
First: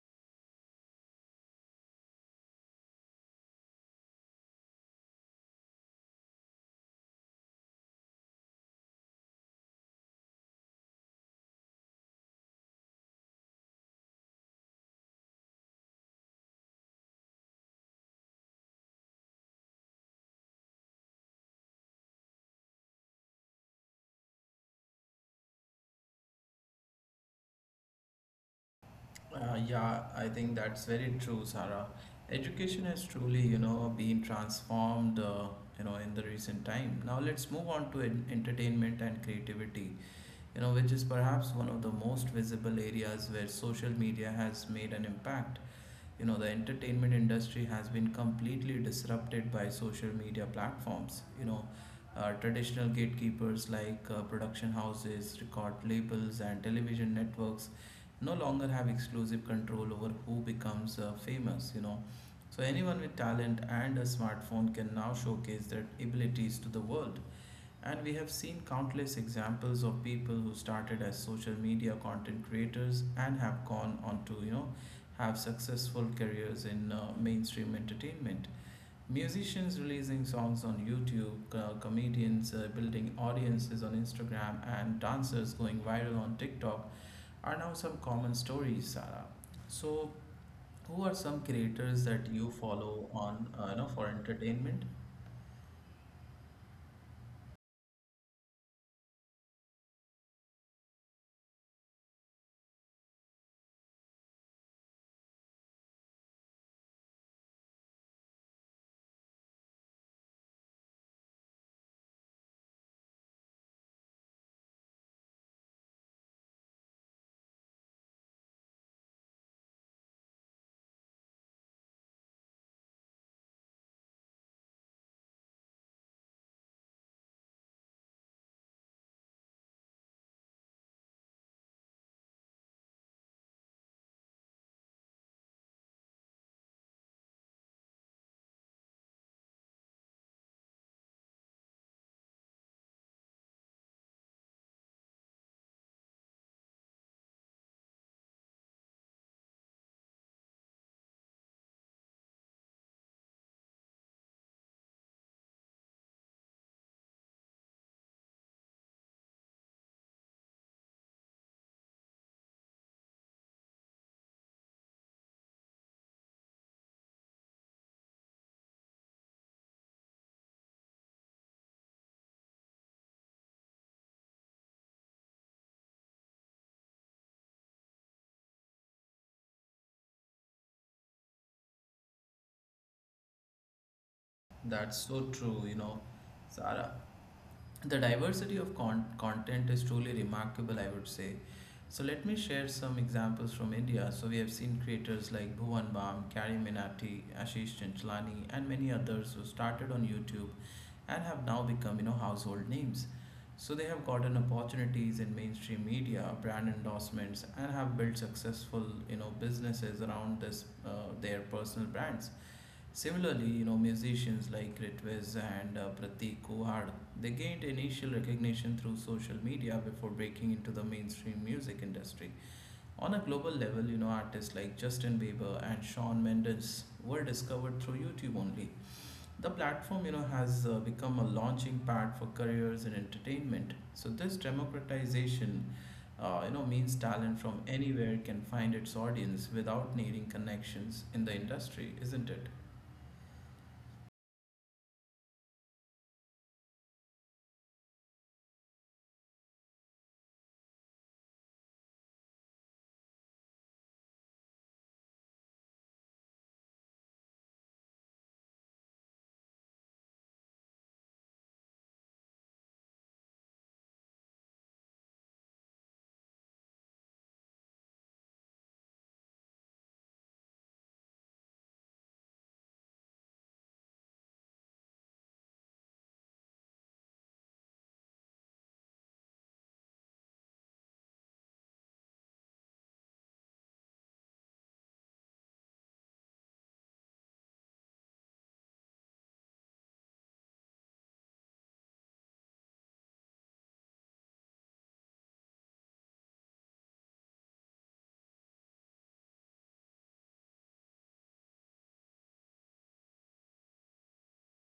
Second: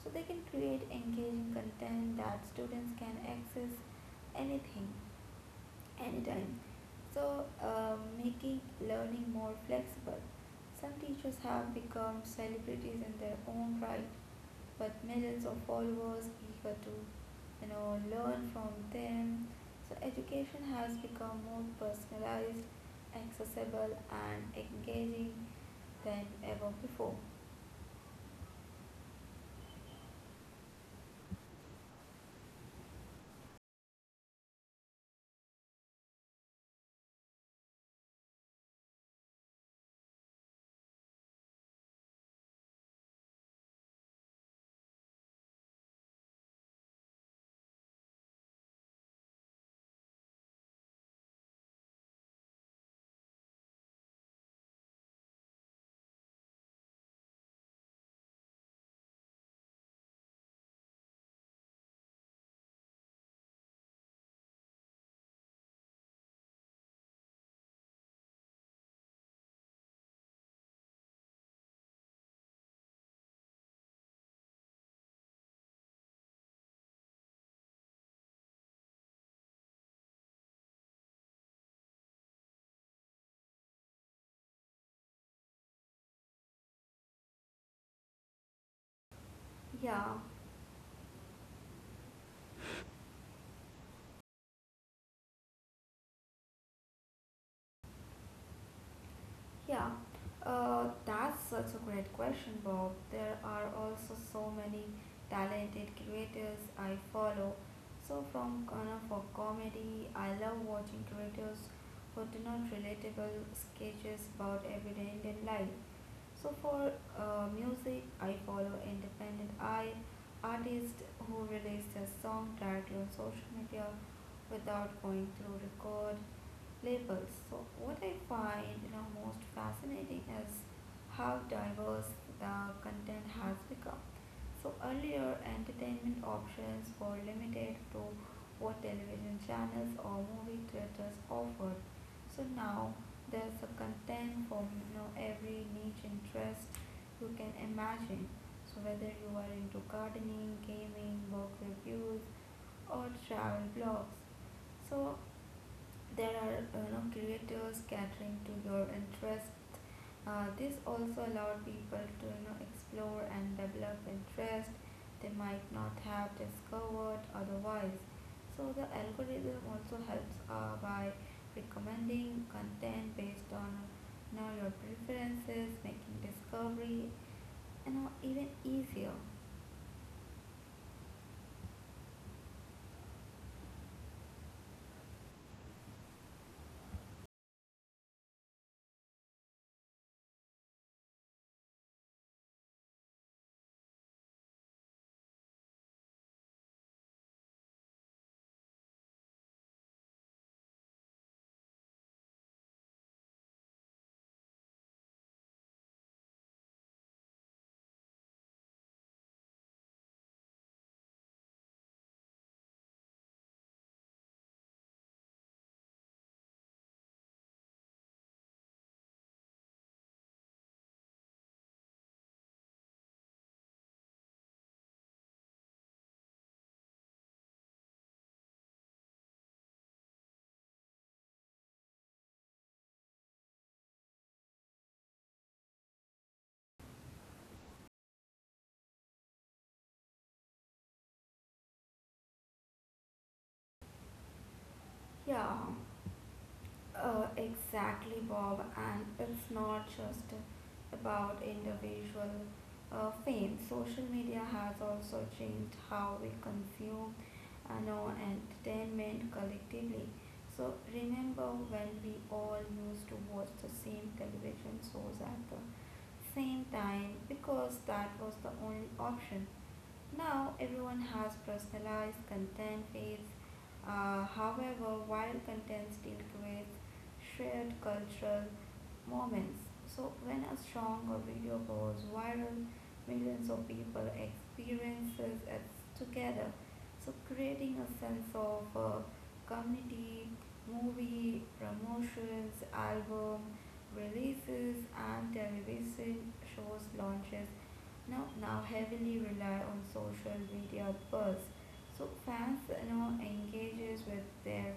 Speaker 2: so they can create engaging content that students can access anything, anytime. So making learning more flexible. Some teachers have become celebrities in their own right, but millions of followers eager to, you know, learn from them. So education has become more personalized, accessible, and engaging than ever before.
Speaker 1: Yeah, I think that's very true, Sarah. Education has truly, been transformed, in the recent time. Now let's move on to entertainment and creativity, which is perhaps one of the most visible areas where social media has made an impact. The entertainment industry has been completely disrupted by social media platforms. Traditional gatekeepers like production houses, record labels, and television networks no longer have exclusive control over who becomes famous. So anyone with talent and a smartphone can now showcase their abilities to the world, and we have seen countless examples of people who started as social media content creators and have gone on to have successful careers in mainstream entertainment. Musicians releasing songs on YouTube, comedians building audiences on Instagram, and dancers going viral on TikTok are now some common stories, Sarah.
Speaker 2: Yeah,
Speaker 1: So, who are some creators that you follow on, for entertainment?
Speaker 2: yeah. That's such a great question, Bob. There are also so many talented creators I follow. So from kind of for comedy, I love watching creators who do not relatable sketches about everyday Indian life. So for music, I follow independent I artists who release their song directly on social media without going through record labels. So what I find, you know, most fascinating is how diverse the content has become. So earlier, entertainment options were limited to what television channels or movie theaters offered. So now there's a content for, you know, every niche interest you can imagine. So whether you are into gardening, gaming, book reviews, or travel blogs, so there are you know, creators catering to your interest. This also allowed people to, you know, explore and develop interest they might not have discovered otherwise. So the algorithm also helps by recommending content based on, you know, your preferences, making discovery, you know, even easier.
Speaker 1: That's so true, Sarah. The diversity of content is truly remarkable, I would say. So let me share some examples from India. So we have seen creators like Bhuvan Bam, Kari Minati, Ashish Chinchlani, and many others who started on YouTube and have now become household names. So they have gotten opportunities in mainstream media, brand endorsements, and have built successful businesses around this their personal brands. Similarly, musicians like Ritviz and Pratik Kuhad, they gained initial recognition through social media before breaking into the mainstream music industry. On a global level, artists like Justin Bieber and Shawn Mendes were discovered through YouTube only. The platform, has become a launching pad for careers in entertainment. So this democratization, means talent from anywhere can find its audience without needing connections in the industry, isn't it?
Speaker 2: Yeah. Exactly, Bob, and it's not just about individual fame. Social media has also changed how we consume and know entertainment collectively. So remember when we all used to watch the same television shows at the same time because that was the only option. Now everyone has personalized content feeds. However, while content still creates shared cultural moments, so when a song or video goes viral, millions of people experiences it together. So creating a sense of community, movie promotions, album releases, and television shows launches now heavily rely on social media buzz. So fans, you know, engages with their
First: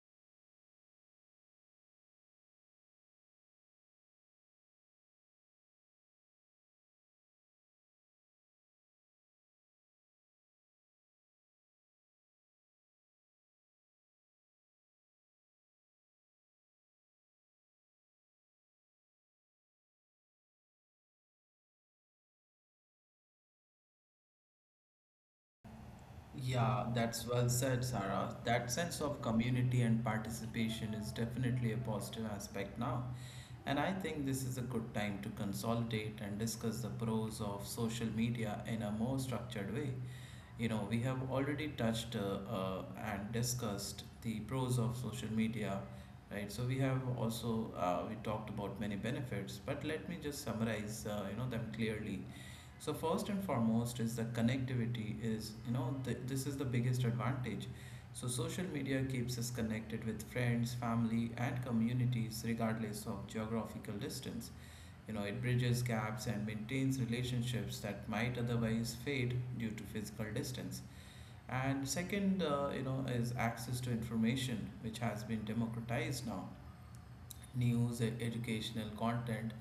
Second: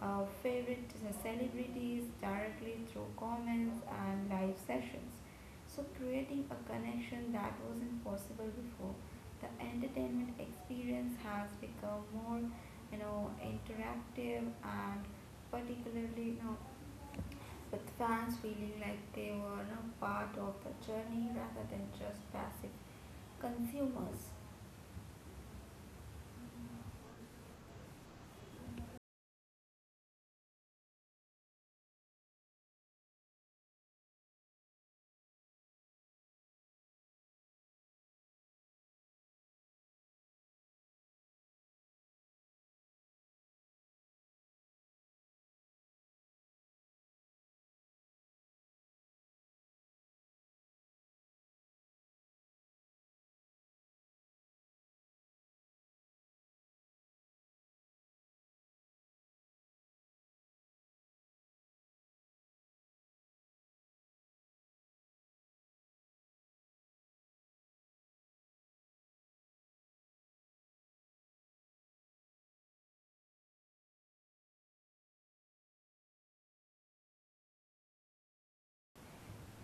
Speaker 2: favorite celebrities directly through comments and live sessions. So creating a connection that wasn't possible before. The entertainment experience has become more, you know, interactive and particularly, you know, with fans feeling like they were a part of the journey rather than just passive consumers.
Speaker 1: Yeah, that's well said, Sarah. That sense of community and participation is definitely a positive aspect now. And I think this is a good time to consolidate and discuss the pros of social media in a more structured way. We have already touched and discussed the pros of social media, right? So we have also we talked about many benefits, but let me just summarize them clearly. So first and foremost is the connectivity is you know th- This is the biggest advantage. So social media keeps us connected with friends, family and communities regardless of geographical distance. It bridges gaps and maintains relationships that might otherwise fade due to physical distance. And second is access to information which has been democratized now. News, educational content,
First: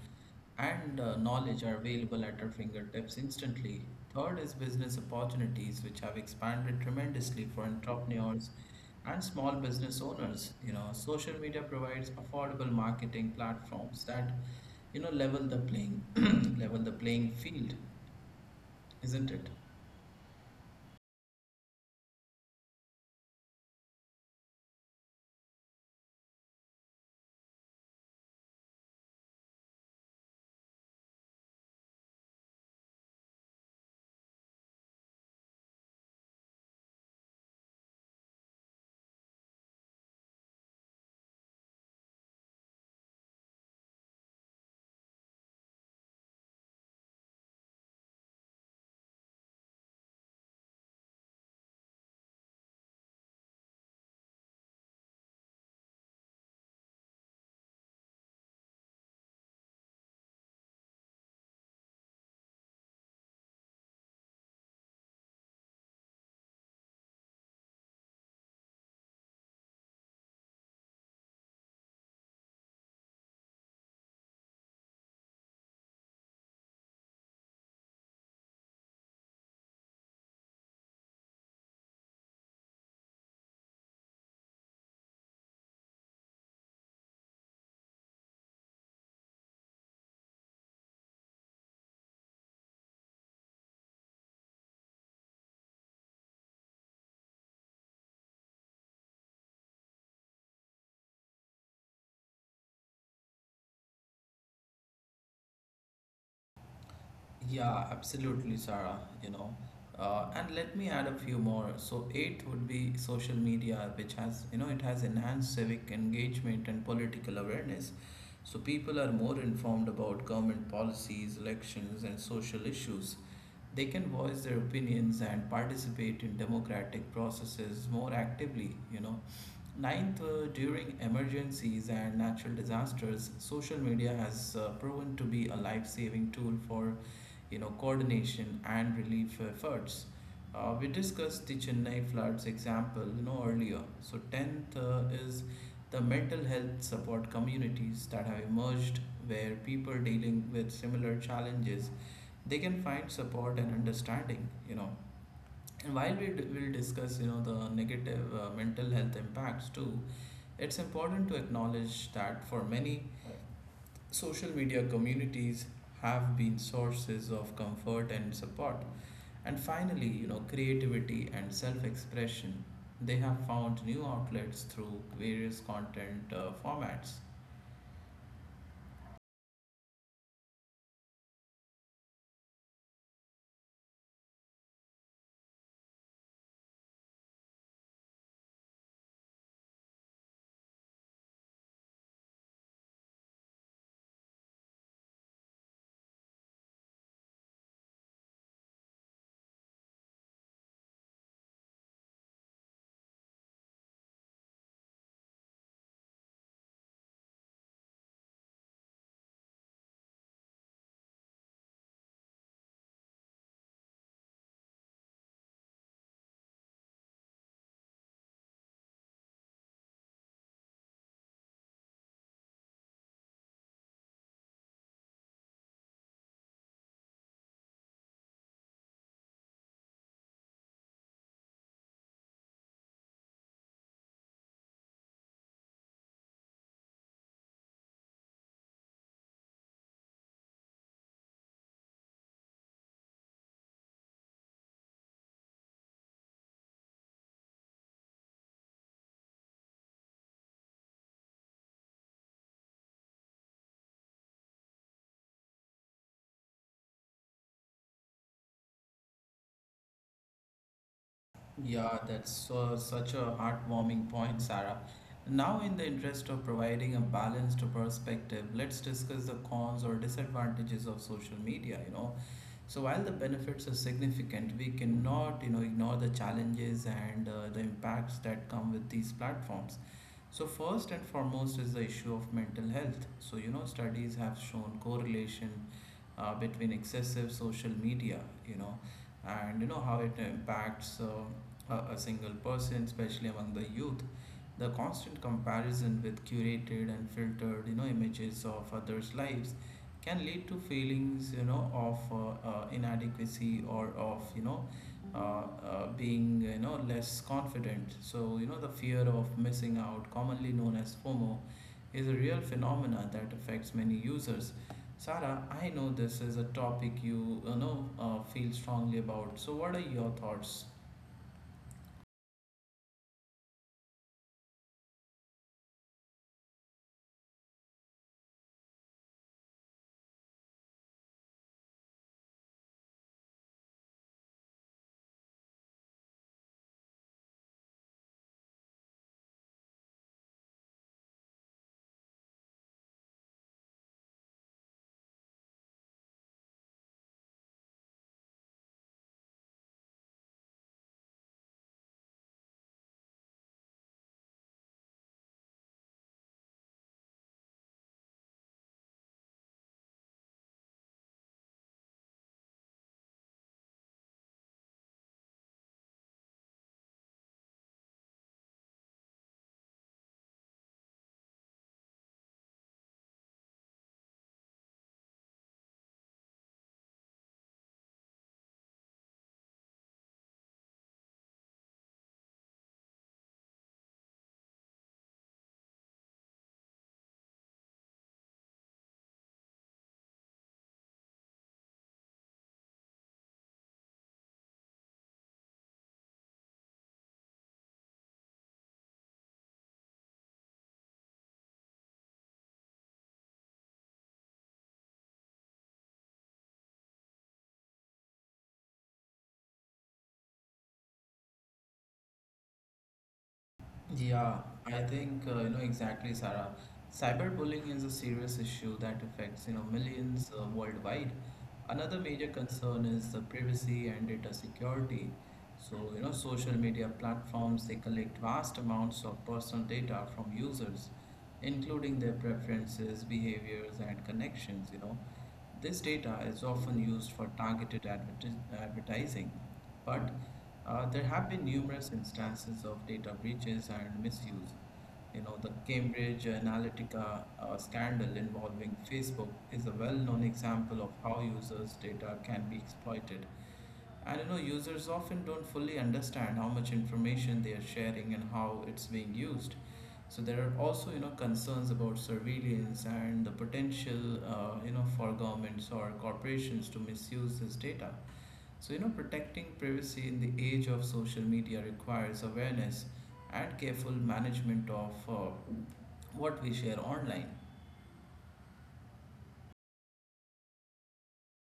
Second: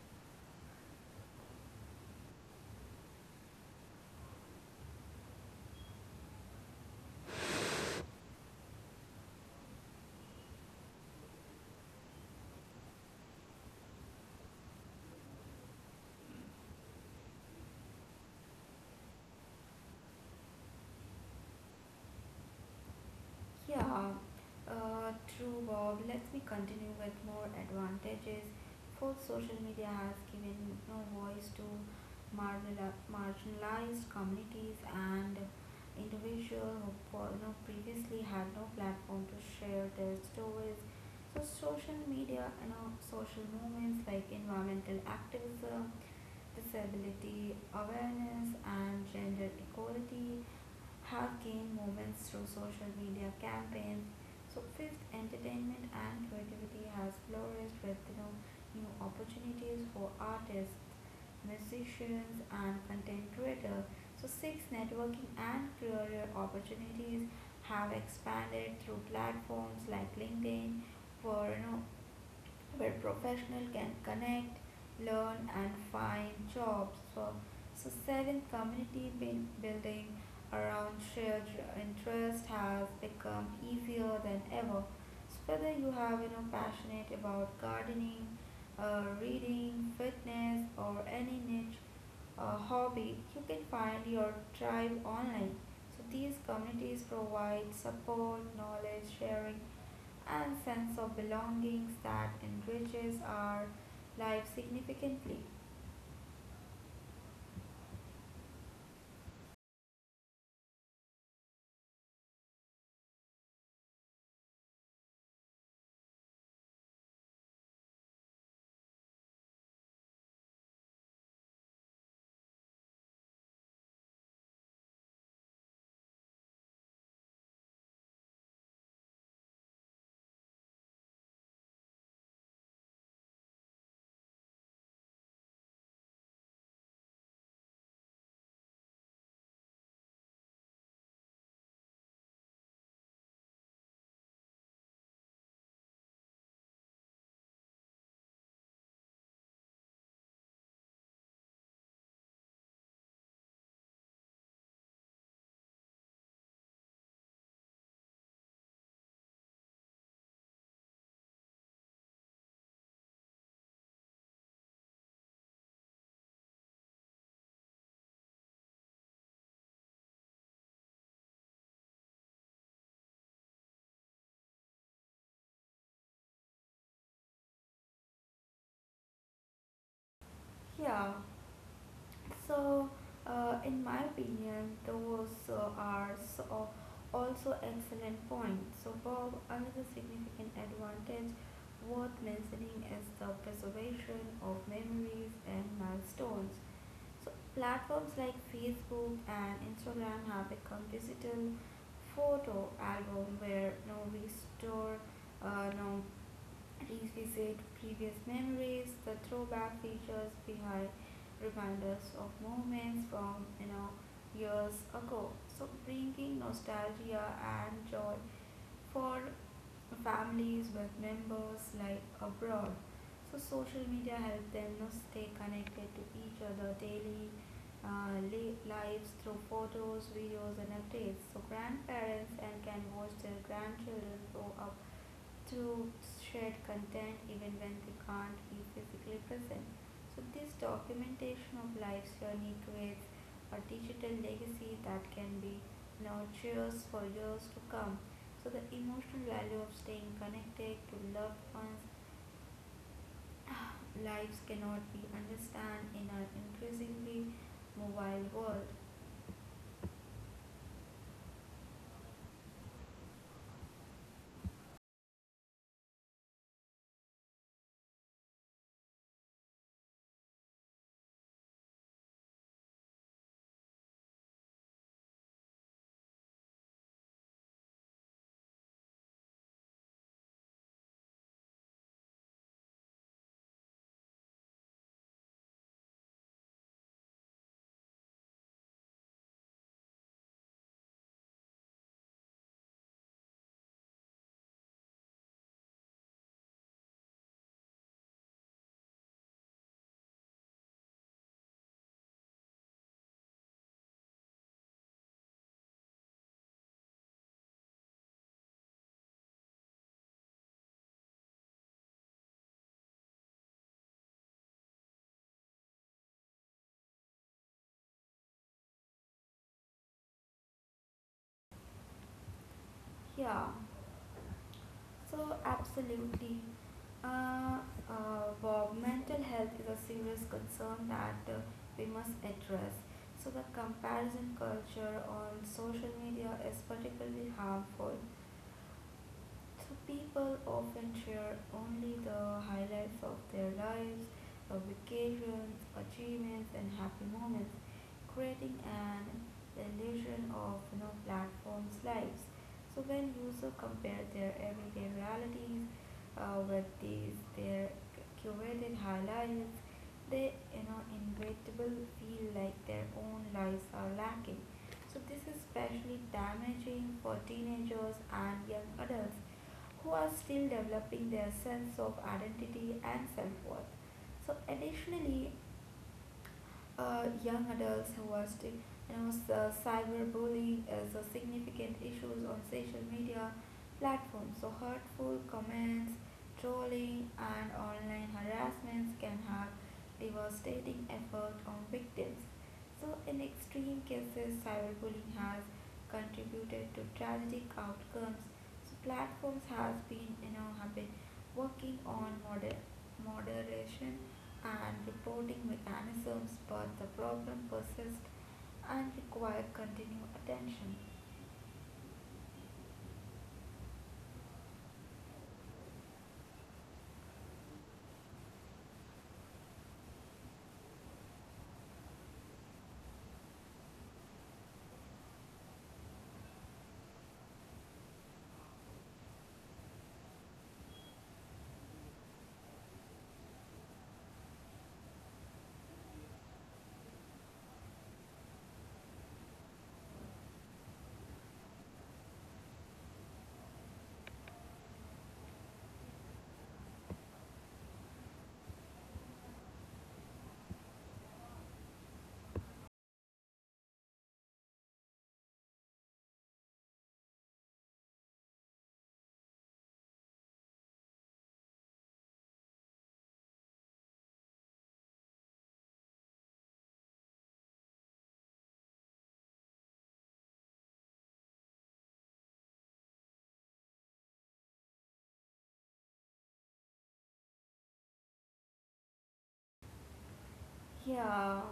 Speaker 1: and knowledge are available at our fingertips instantly. Third is business opportunities, which have expanded tremendously for entrepreneurs and small business owners. Social media provides affordable marketing platforms that level the playing <clears throat> level the playing field, isn't it?
Speaker 2: Yeah, true, Bob. Let me continue with more advantages. Fourth, social media has given no voice to marginalized communities and individuals who you know, previously had no platform to share their stories. So social media and, you know, social movements like environmental activism, disability awareness, and gender equality have gained moments through social media campaigns. So fifth, entertainment and creativity has flourished with, you know, new opportunities for artists, musicians, and content creators. So six, networking and career opportunities have expanded through platforms like LinkedIn for, you know, where professionals can connect, learn, and find jobs. So seventh, community building around shared interest has become easier than ever. So whether you have, you know, passionate about gardening, reading, fitness, or any niche hobby, you can find your tribe online. So these communities provide support, knowledge sharing, and sense of belongings that enriches our life significantly.
Speaker 1: Yeah, absolutely, Sarah. You know, and let me add a few more. So eighth would be social media, which has you know it has enhanced civic engagement and political awareness. So people are more informed about government policies, elections, and social issues. They can voice their opinions and participate in democratic processes more actively. Ninth, during emergencies and natural disasters, social media has proven to be a life-saving tool for coordination and relief efforts. We discussed the Chennai floods example, earlier. So 10th is the mental health support communities that have emerged, where people dealing with similar challenges they can find support and understanding. And while we will discuss the negative mental health impacts too, it's important to acknowledge that for many, social media communities have been sources of comfort and support. And finally, creativity and self expression, they have found new outlets through various content formats.
Speaker 2: Yeah, so in my opinion, those are so also excellent points. So, Bob, another significant advantage worth mentioning is the preservation of memories and milestones. So platforms like Facebook and Instagram have become digital photo album where no we store, no revisit previous memories. The throwback features behind reminders of moments from, you know, years ago. So bringing nostalgia and joy for families, work members, like abroad. So social media help them, you know, stay connected to each other daily uh, lives through photos, videos, and updates. So grandparents and can watch their grandchildren grow up to share content even when they can't be physically present. So this documentation of life's journey creates a digital legacy that can be nurtured for years to come. So the emotional value of staying connected to loved ones <clears throat> <sighs> lives cannot be understood in our increasingly mobile world.
Speaker 1: Yeah, that's such a heartwarming point, Sarah. Now, in the interest of providing a balanced perspective, let's discuss the cons or disadvantages of social media. So, while the benefits are significant, we cannot, ignore the challenges and the impacts that come with these platforms. So first and foremost is the issue of mental health. So studies have shown correlation between excessive social media, you know, and how it impacts a single person, especially among the youth. The constant comparison with curated and filtered images of others lives can lead to feelings of inadequacy, or of being less confident. So the fear of missing out, commonly known as fomo, is a real phenomena that affects many users. Sarah, I know this is a topic you, you know feel strongly about, so what are your thoughts?
Speaker 2: Yeah. So, absolutely. Uh, Bob, mental health is a serious concern that we must address. So, the comparison culture on social media is particularly harmful, so people often share only the highlights of their lives, vacations, achievements, and happy moments, creating an illusion of, you know, platforms' lives. So when users compare their everyday realities with these their curated highlights, they, you know, inevitable feel like their own lives are lacking. So this is especially damaging for teenagers and young adults who are still developing their sense of identity and self worth. So, additionally, young adults who are still, you know, cyberbullying is a significant issue on social media platforms. So, hurtful comments, trolling, and online harassments can have devastating effect on victims. So, in extreme cases, cyberbullying has contributed to tragic outcomes. So, platforms has been, you know, have been working on moderation and reporting mechanisms, but the problem persists and require continued attention.
Speaker 1: Yeah, I think exactly, Sarah. Cyberbullying is a serious issue that affects millions worldwide. Another major concern is the privacy and data security. So social media platforms, they collect vast amounts of personal data from users, including their preferences, behaviors, and connections. This data is often used for targeted advertising, but there have been numerous instances of data breaches and misuse. The Cambridge Analytica scandal involving Facebook is a well-known example of how users' data can be exploited. And users often don't fully understand how much information they are sharing and how it's being used. So there are also concerns about surveillance and the potential for governments or corporations to misuse this data. So, protecting privacy in the age of social media requires awareness and careful management of what we share online.
Speaker 2: Yeah.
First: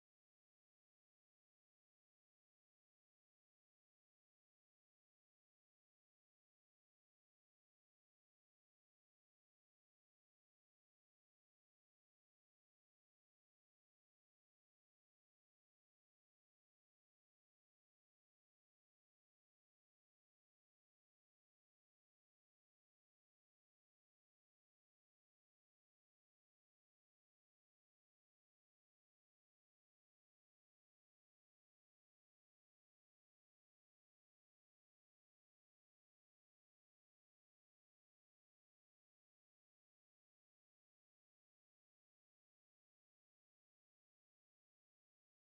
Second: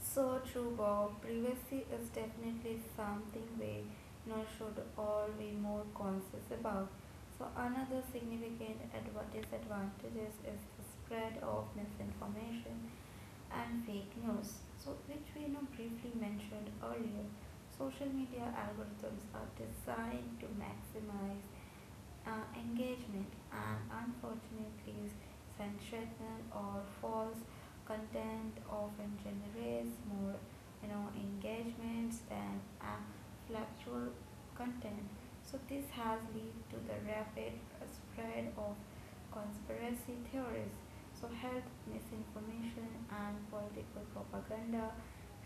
Speaker 2: So true, Bob. Privacy is definitely something we, you know, should all be more conscious about. So another significant disadvantages is the spread of misinformation and fake news. So which we, you know, briefly mentioned earlier. Social media algorithms are designed to maximize engagement, and unfortunately sensational or false content often generates more, you know, engagements than factual content. So this has led to the rapid spread of conspiracy theories, so health misinformation and political propaganda.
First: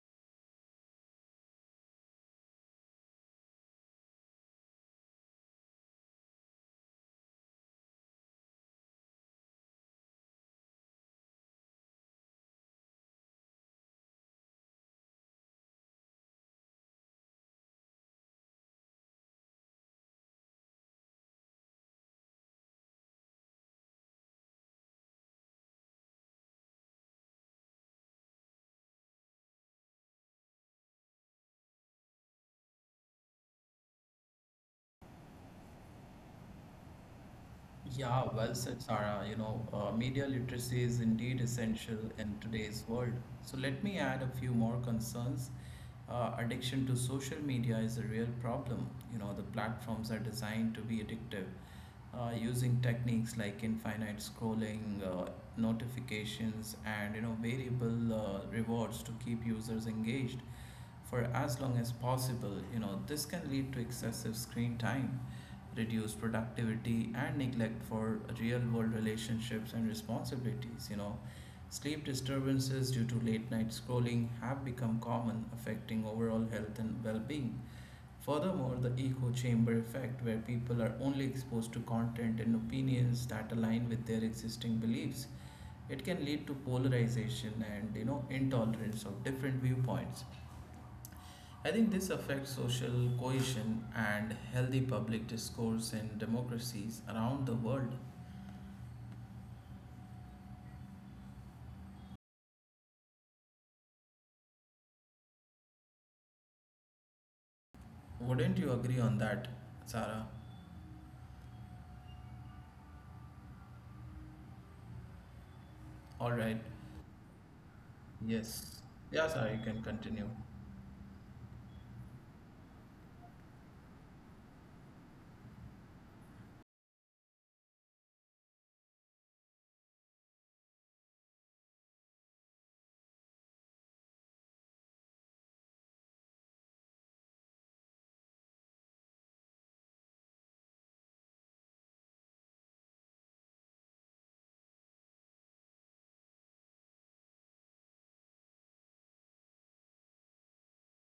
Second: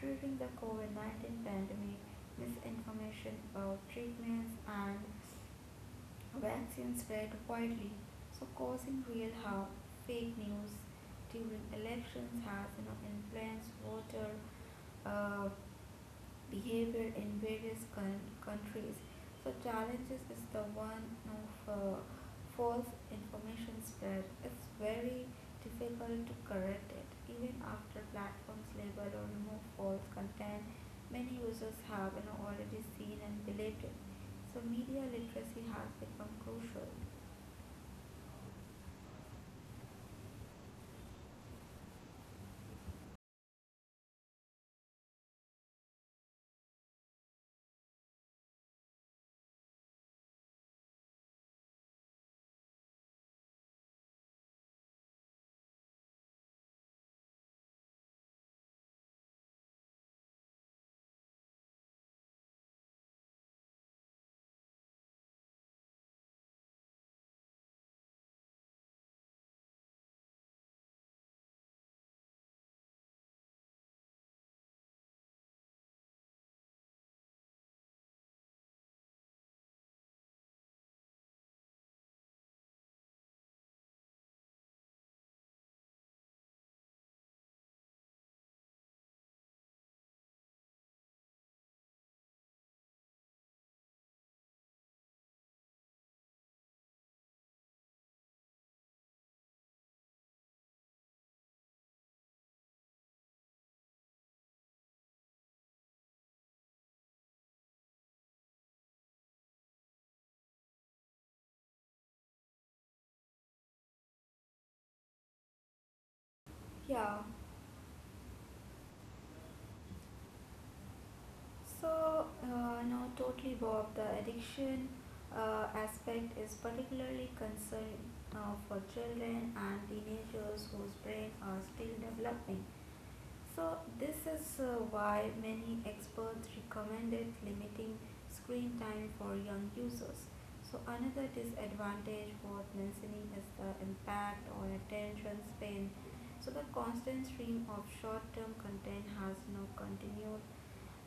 Speaker 2: During the covid-19 pandemic, misinformation about treatments and vaccine spread widely, so causing real harm. Fake news during elections has, you know, influenced voter uh, behavior in various countries. So challenges is the one of false information spread. It's very difficult to correct it. Even after platforms label or remove false content, many users have, you know, already seen and believed it. So media literacy has become crucial.
Speaker 1: Yeah, well said, Sarah. Media literacy is indeed essential in today's world. So let me add a few more concerns. Addiction to social media is a real problem. The platforms are designed to be addictive, using techniques like infinite scrolling, notifications, and variable rewards to keep users engaged for as long as possible. This can lead to excessive screen time, reduced productivity, and neglect for real world relationships and responsibilities. Sleep disturbances due to late night scrolling have become common, affecting overall health and well being. Furthermore, the echo chamber effect, where people are only exposed to content and opinions that align with their existing beliefs, it can lead to polarization and intolerance of different viewpoints. I think this affects social cohesion and healthy public discourse in democracies around the world. Wouldn't you agree on that, Sarah? All right.
Speaker 2: Yeah,
Speaker 1: Yes. Yeah, Sarah, you can continue.
Speaker 2: so no, totally Bob. The addiction aspect is particularly concerned for children and teenagers whose brain are still developing. So this is why many experts recommended limiting screen time for young users. So another disadvantage worth mentioning is the impact on attention span. So the constant stream of short-term content has no continued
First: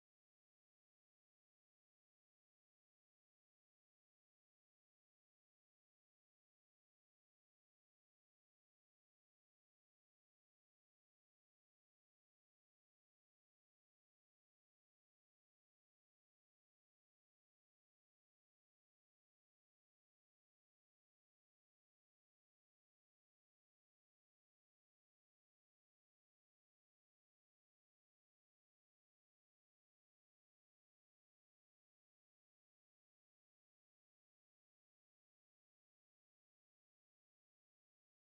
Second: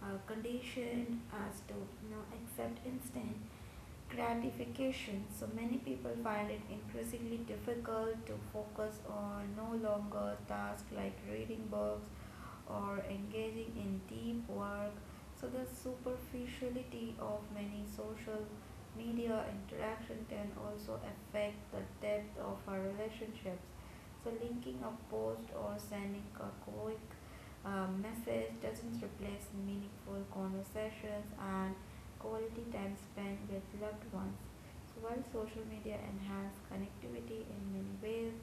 Speaker 2: condition as to, you know, accept instant gratification. So many people find it increasingly difficult to focus on no longer tasks like reading books or engaging in deep work. So the superficiality of many social media interaction can also affect the depth of our relationships. So linking a post or sending a quick message doesn't replace meaningful conversations and quality time spent with loved ones. So while social media enhances connectivity in many ways,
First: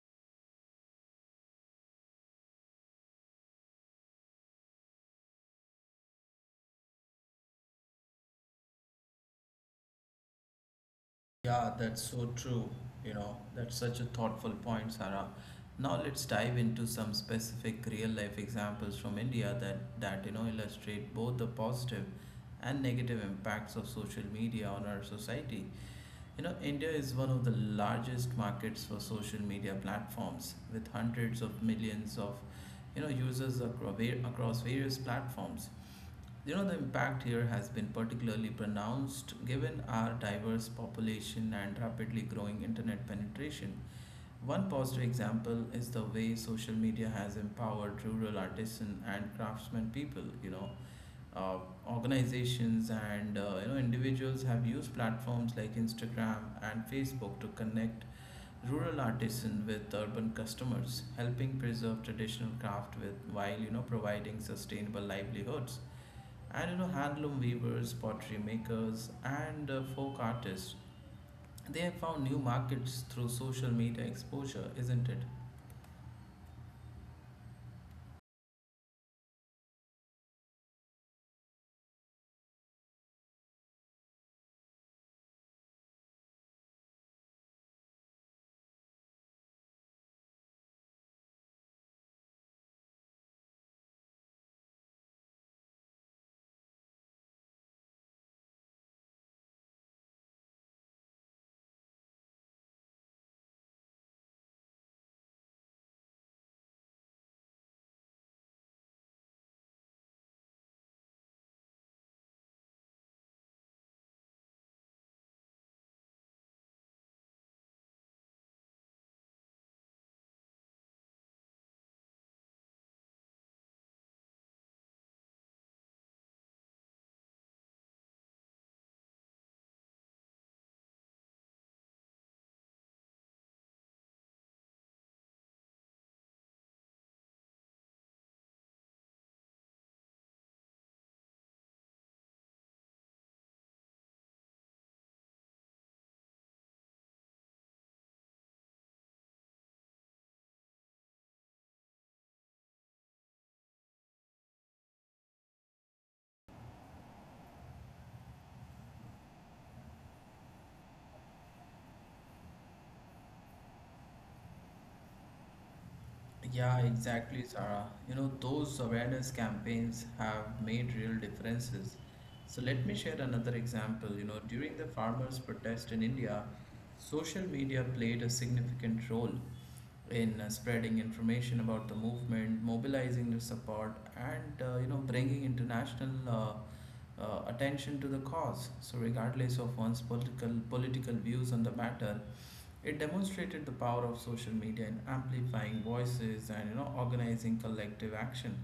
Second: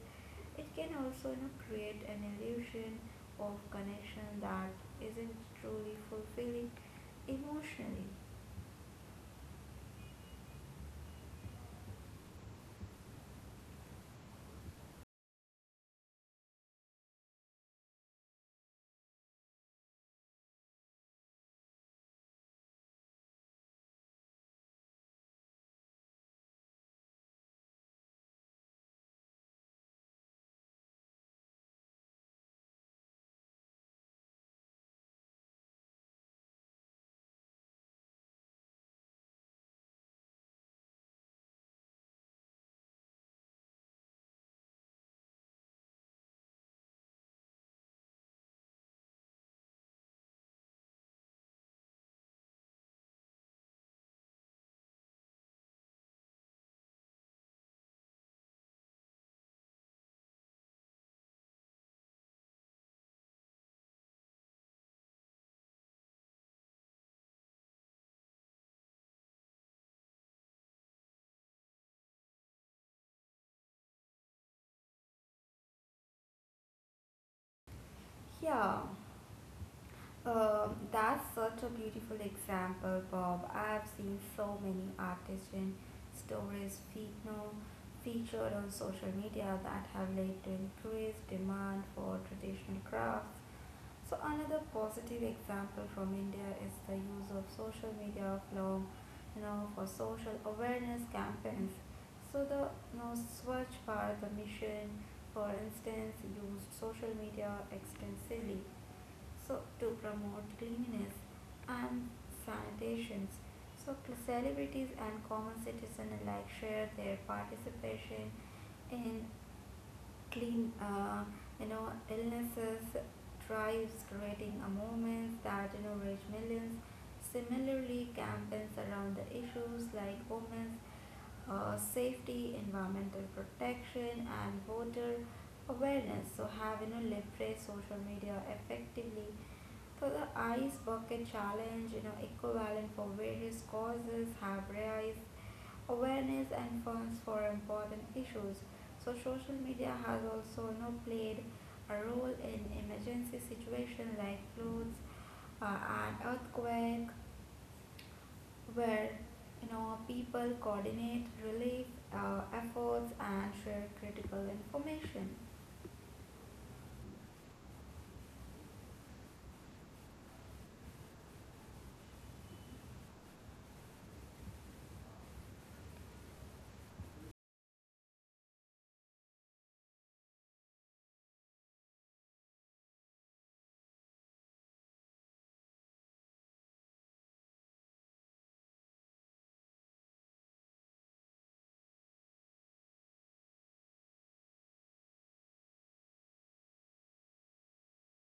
Speaker 2: it can also, you know, create an illusion of connection that isn't truly fulfilling emotionally.
Speaker 1: Yeah, that's so true. You know, that's such a thoughtful point, Sarah. Now let's dive into some specific real life examples from India that illustrate both the positive and negative impacts of social media on our society. You know, India is one of the largest markets for social media platforms with hundreds of millions of users across various platforms. You know, the impact here has been particularly pronounced given our diverse population and rapidly growing internet penetration. One positive example is the way social media has empowered rural artisan and craftsmen people. Uh, Organizations and individuals have used platforms like Instagram and Facebook to connect rural artisan with urban customers, helping preserve traditional craft with while providing sustainable livelihoods. And you know, handloom weavers, pottery makers, and folk artists. They have found new markets through social media exposure, isn't it?
Speaker 2: Yeah, that's such a beautiful example, Bob. I've seen so many artists and stories you know, featured on social media that have led to increased demand for traditional crafts. So another positive example from India is the use of social media platform, you know, for social awareness campaigns. So the, you know, Swachh Bharat mission, for instance, used social media extensively so to promote cleanliness and sanitations. So celebrities and common citizens alike share their participation in clean, you know, illnesses, drives, creating a movement that, you know, reach millions. Similarly, campaigns around the issues like women's safety, environmental protection, and voter awareness. So, have leverage social media effectively? So, the ICE bucket challenge, equivalent for various causes, have raised awareness and funds for important issues. So, social media has also played a role in emergency situations like floods and earthquake where people coordinate relief efforts and share critical information.
Speaker 1: Yeah, exactly, Sarah. You know, those awareness campaigns have made real differences. So let me share another example. You know, during the farmers' protest in India, social media played a significant role in spreading information about the movement, mobilizing the support, and bringing international attention to the cause. So, regardless of one's political views on the matter, it demonstrated the power of social media in amplifying voices and organizing collective action.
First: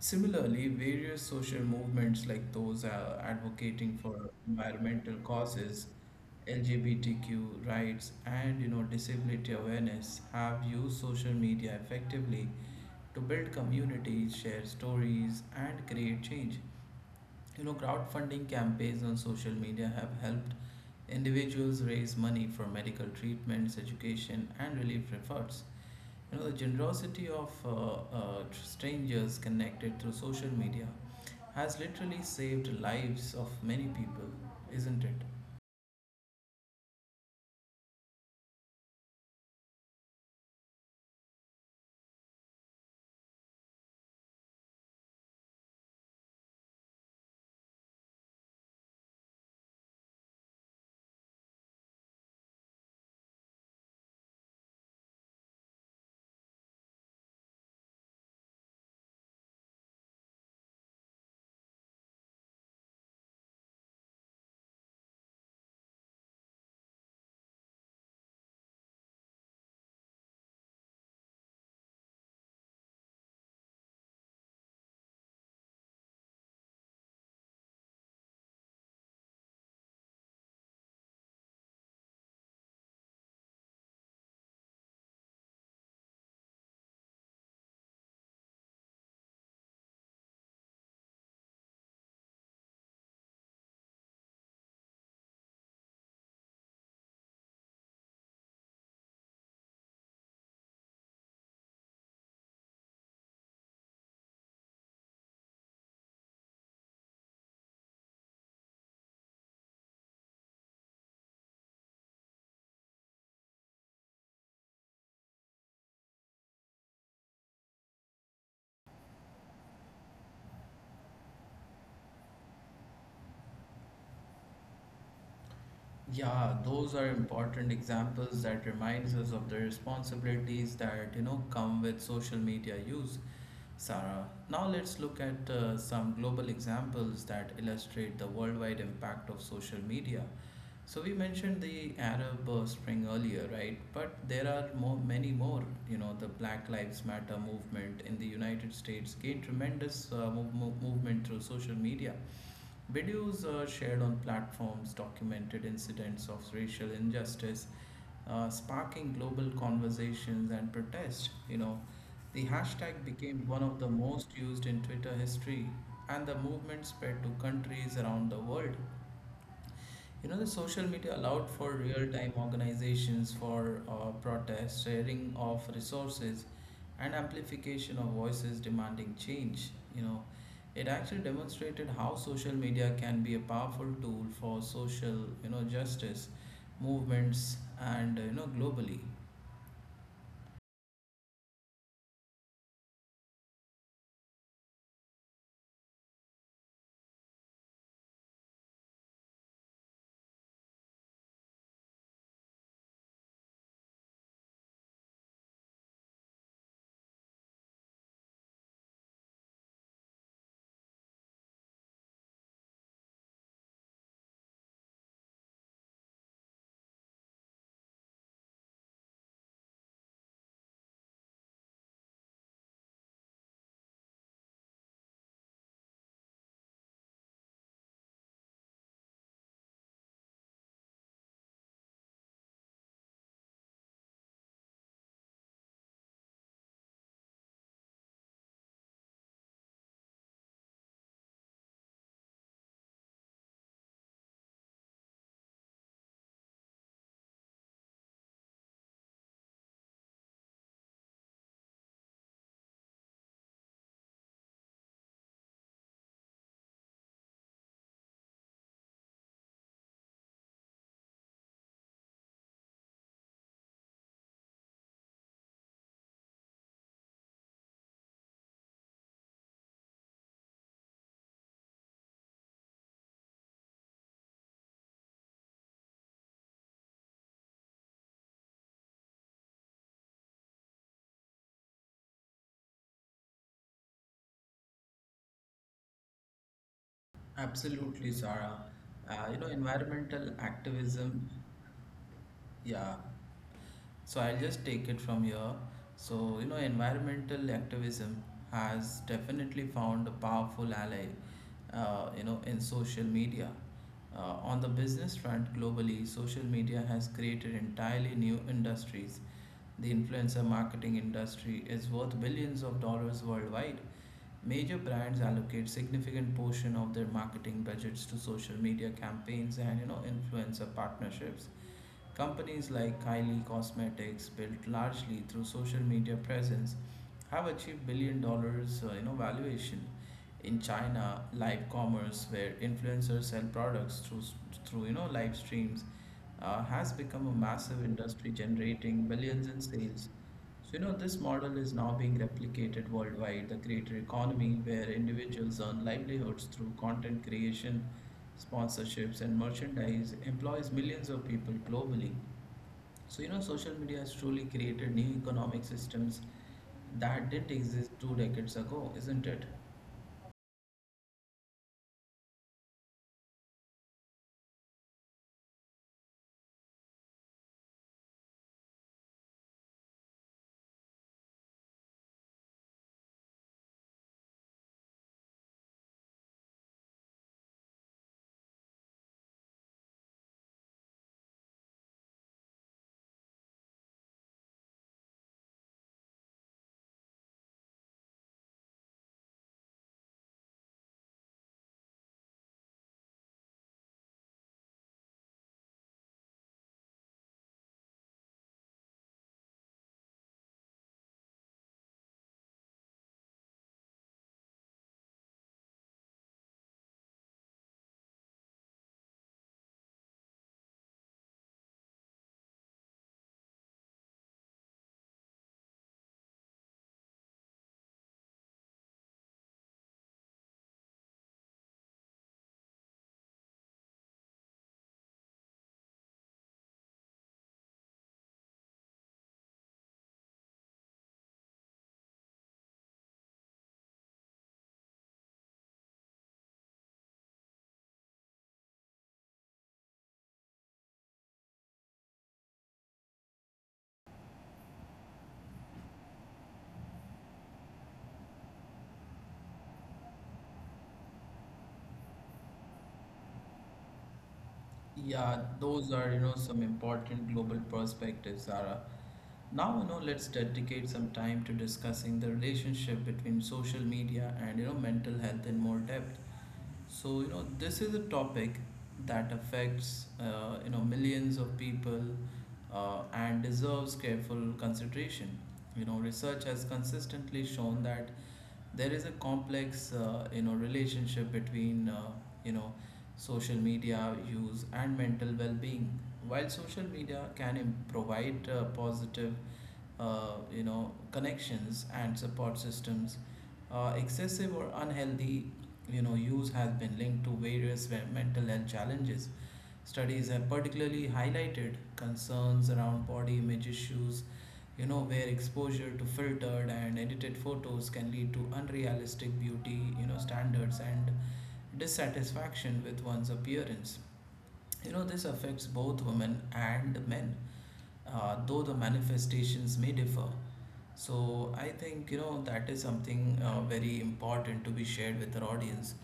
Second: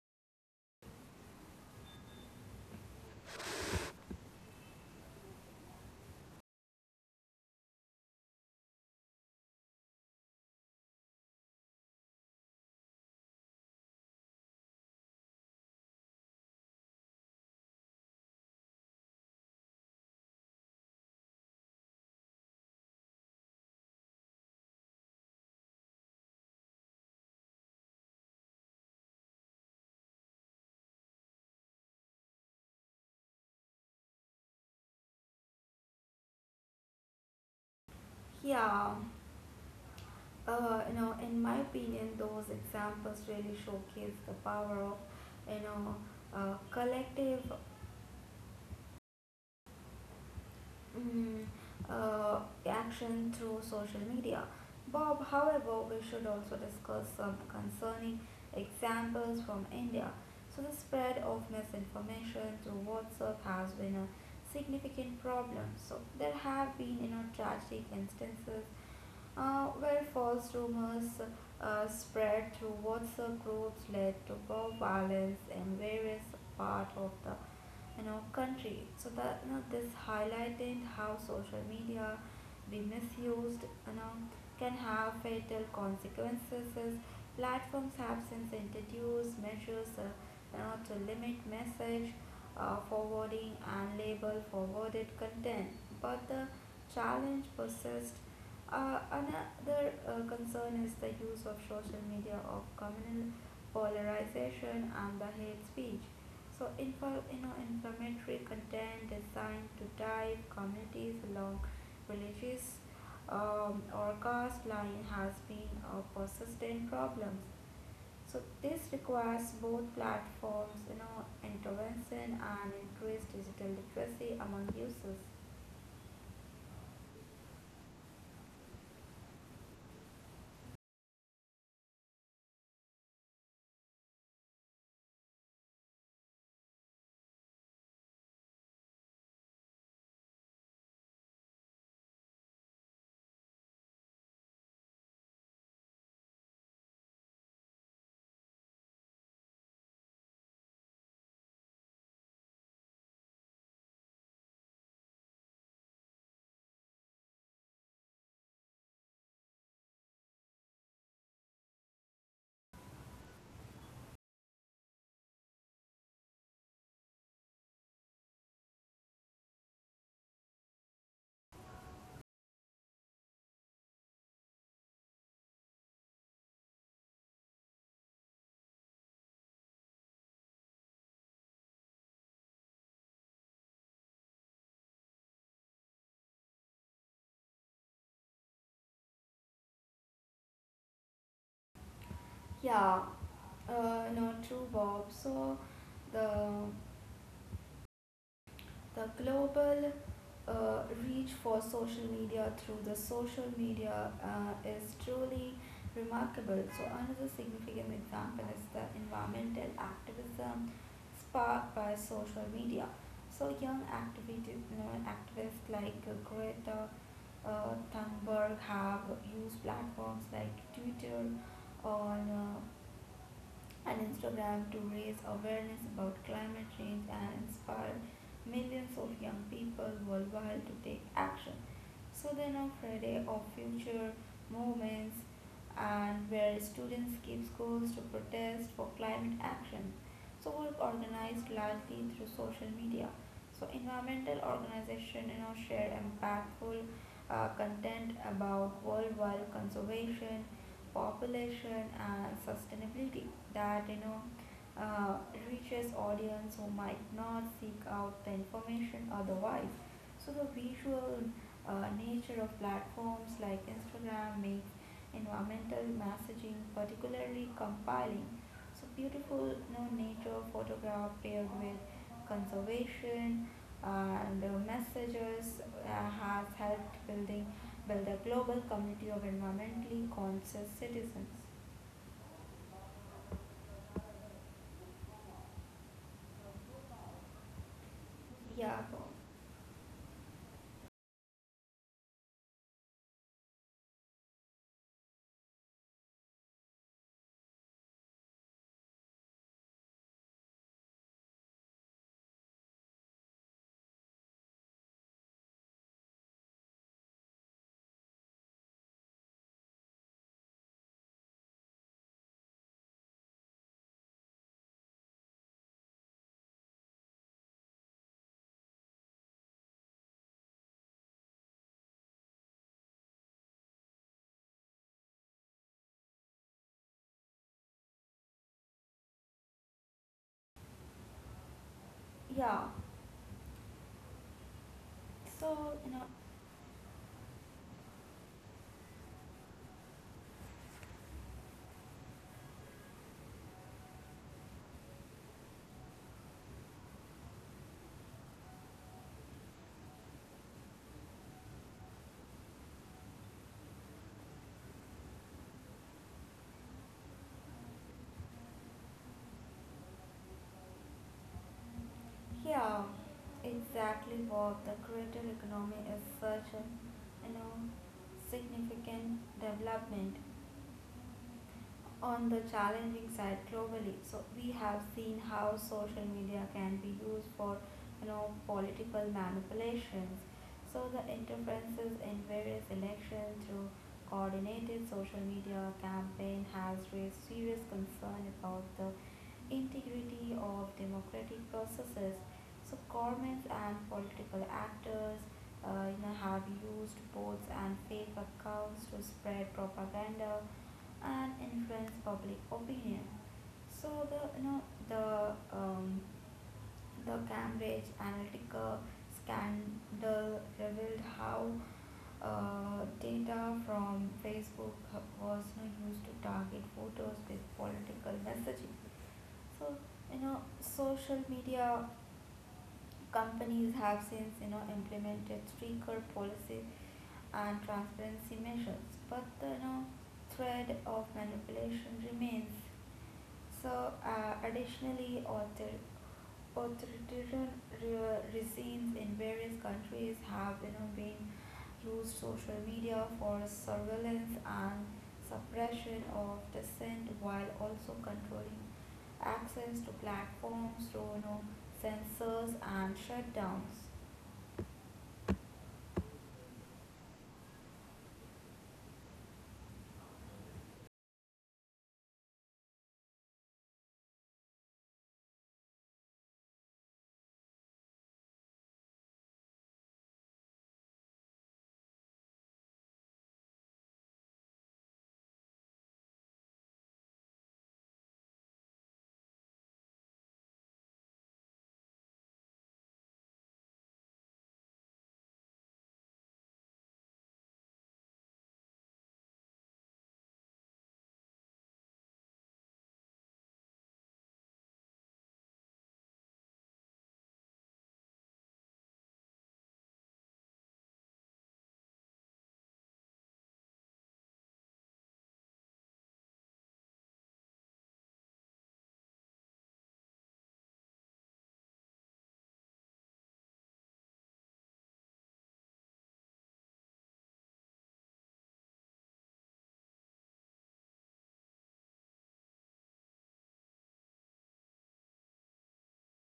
Speaker 1: Similarly, various social movements like those advocating for environmental causes, LGBTQ rights, and disability awareness have used social media effectively to build communities, share stories, and create change. You know, crowdfunding campaigns on social media have helped individuals raise money for medical treatments, education, and relief efforts. You know, the generosity of strangers connected through social media has literally saved lives of many people, isn't it?
Speaker 2: Yeah, in my opinion, those examples really showcase the power of you know collective mm, uh, action through social media. Bob, however, we should also discuss some concerning examples from India. So, the spread of misinformation through WhatsApp has been a significant problem. So, there have been tragic instances where false rumors spread through WhatsApp groups led to mob violence in various parts of the in our country. So that this highlighted how social media be misused can have fatal consequences. Platforms have since introduced measures to limit message forwarding and label forwarded content, but the challenge persists. Another concern is the use of social media of communal polarization and the hate speech. So informatory content designed to dive communities along religious or caste line has been a persistent problem. So this requires both platforms, intervention and increased digital literacy among users.
Speaker 1: Yeah, those are important examples that reminds us of the responsibilities that come with social media use. Sarah, now let's look at some global examples that illustrate the worldwide impact of social media. So we mentioned the Arab Spring earlier, right? But there are more, many more. You know, the Black Lives Matter movement in the United States gained tremendous movement through social media. Videos shared on platforms documented incidents of racial injustice, sparking global conversations and protest. You know, the hashtag became one of the most used in Twitter history, and the movement spread to countries around the world. You know, the social media allowed for real time organizations for protest, sharing of resources, and amplification of voices demanding change. You know, it actually demonstrated how social media can be a powerful tool for social, you know, justice movements and globally.
Speaker 2: Yeah, no, true, Bob. So the the global reach for social media through the social media is truly remarkable. So another significant example is the environmental activism sparked by social media. So young activists like Greta Thunberg have used platforms like Twitter or and Instagram to raise awareness about climate change and inspire millions of young people worldwide to take action. So then on Friday of future movements and where students keep schools to protest for climate action. So work organized largely through social media. So, environmental organization shared impactful content about worldwide conservation, population, and sustainability that uh, reaches audience who might not seek out the information otherwise. So, the visual nature of platforms like Instagram makes environmental messaging particularly compelling, so beautiful, nature photograph paired with conservation and the messages has helped build a global community of environmentally conscious citizens.
Speaker 1: Absolutely, Zara.
Speaker 2: Yeah, so-
Speaker 1: You know, environmental activism, yeah. So I'll just take it from here. So, you know, environmental activism has definitely found a powerful ally, you know, in social media. On the business front globally, social media has created entirely new industries. The influencer marketing industry is worth billions of dollars worldwide. Major brands allocate significant portion of their marketing budgets to social media campaigns and influencer partnerships. Companies like Kylie Cosmetics, built largely through social media presence, have achieved billion dollar valuation. In China, live commerce,
Speaker 2: yeah.
Speaker 1: where influencers sell products through live
Speaker 2: So
Speaker 1: streams, has become a massive industry generating billions in sales. So, you know, this model is now being replicated worldwide, the creator economy, where individuals earn livelihoods through content creation, sponsorships, and merchandise, employs millions of people globally. So, you know, social media has truly created new economic systems that didn't exist two decades ago, isn't it?
Speaker 2: yeah, exactly what the creator economy is such a you know significant development. On the challenging side globally, so we have seen how social media can be used for political manipulations. So the interferences in various elections through coordinated social media campaign has raised serious concern about the integrity of democratic processes. So governments and political actors have used bots and fake accounts to spread propaganda and influence public opinion. So the you know the um, the Cambridge Analytica scandal revealed how data from Facebook was used to target voters with political messaging. So, social media companies have since implemented stricter policies and transparency measures, but the thread of manipulation remains. So, additionally, authoritarian regimes in various countries have been used social media for surveillance and suppression of dissent, while also controlling access to platforms through censors and shutdowns.
Speaker 1: Yeah, those are, you know, some important global perspectives, Zara. Now, you know, let's dedicate some time to discussing the relationship between social media and, you know, mental health in more depth. So, you know, this is a topic that affects, you know, millions of people and deserves careful consideration. You know, research has consistently shown that there is a complex relationship between you know social media use and mental well-being. While social media can provide positive, connections and support systems, excessive or unhealthy use has been linked to various mental health challenges. Studies have particularly highlighted concerns around body image issues, you know, where exposure to filtered and edited photos can lead to unrealistic beauty, you know, standards and dissatisfaction with one's appearance. You know, this affects both women and men, though the manifestations may differ. So I think, you know, that is something very important to be shared with our audience.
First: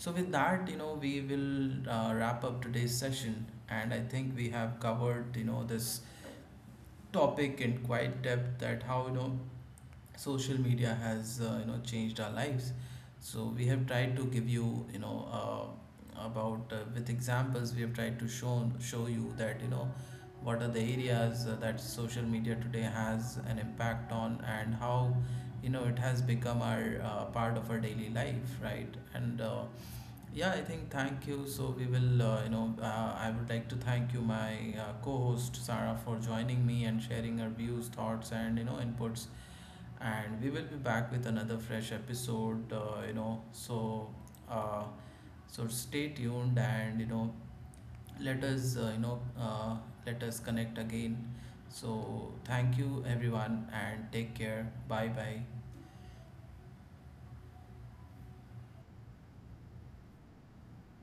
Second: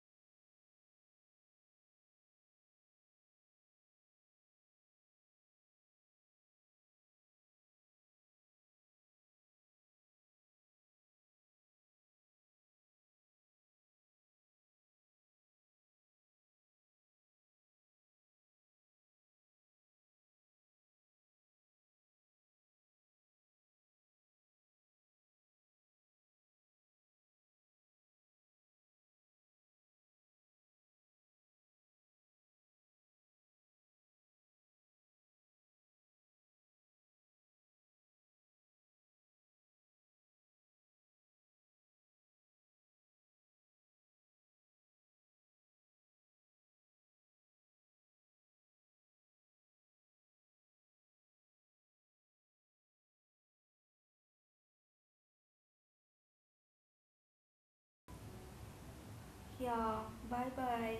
Speaker 1: So, with that, you know, we will wrap up today's session, and I think we have covered, you know, this topic in quite depth, that how, you know, social media has, you know, changed our lives. So, we have tried to give you, you know, about with examples, we have tried to show you that, you know, what are the areas that social media today has an impact on, and how, you know, it has become our part of our daily life, right? And, yeah, I think thank you. So we will, I would like to thank you, my co-host Sarah, for joining me and sharing her views, thoughts, and inputs. And we will be back with another fresh episode. You know, so uh, so stay tuned, and let us let us connect again. So thank you everyone and take care. Bye bye.
Speaker 2: Yeah, bye bye.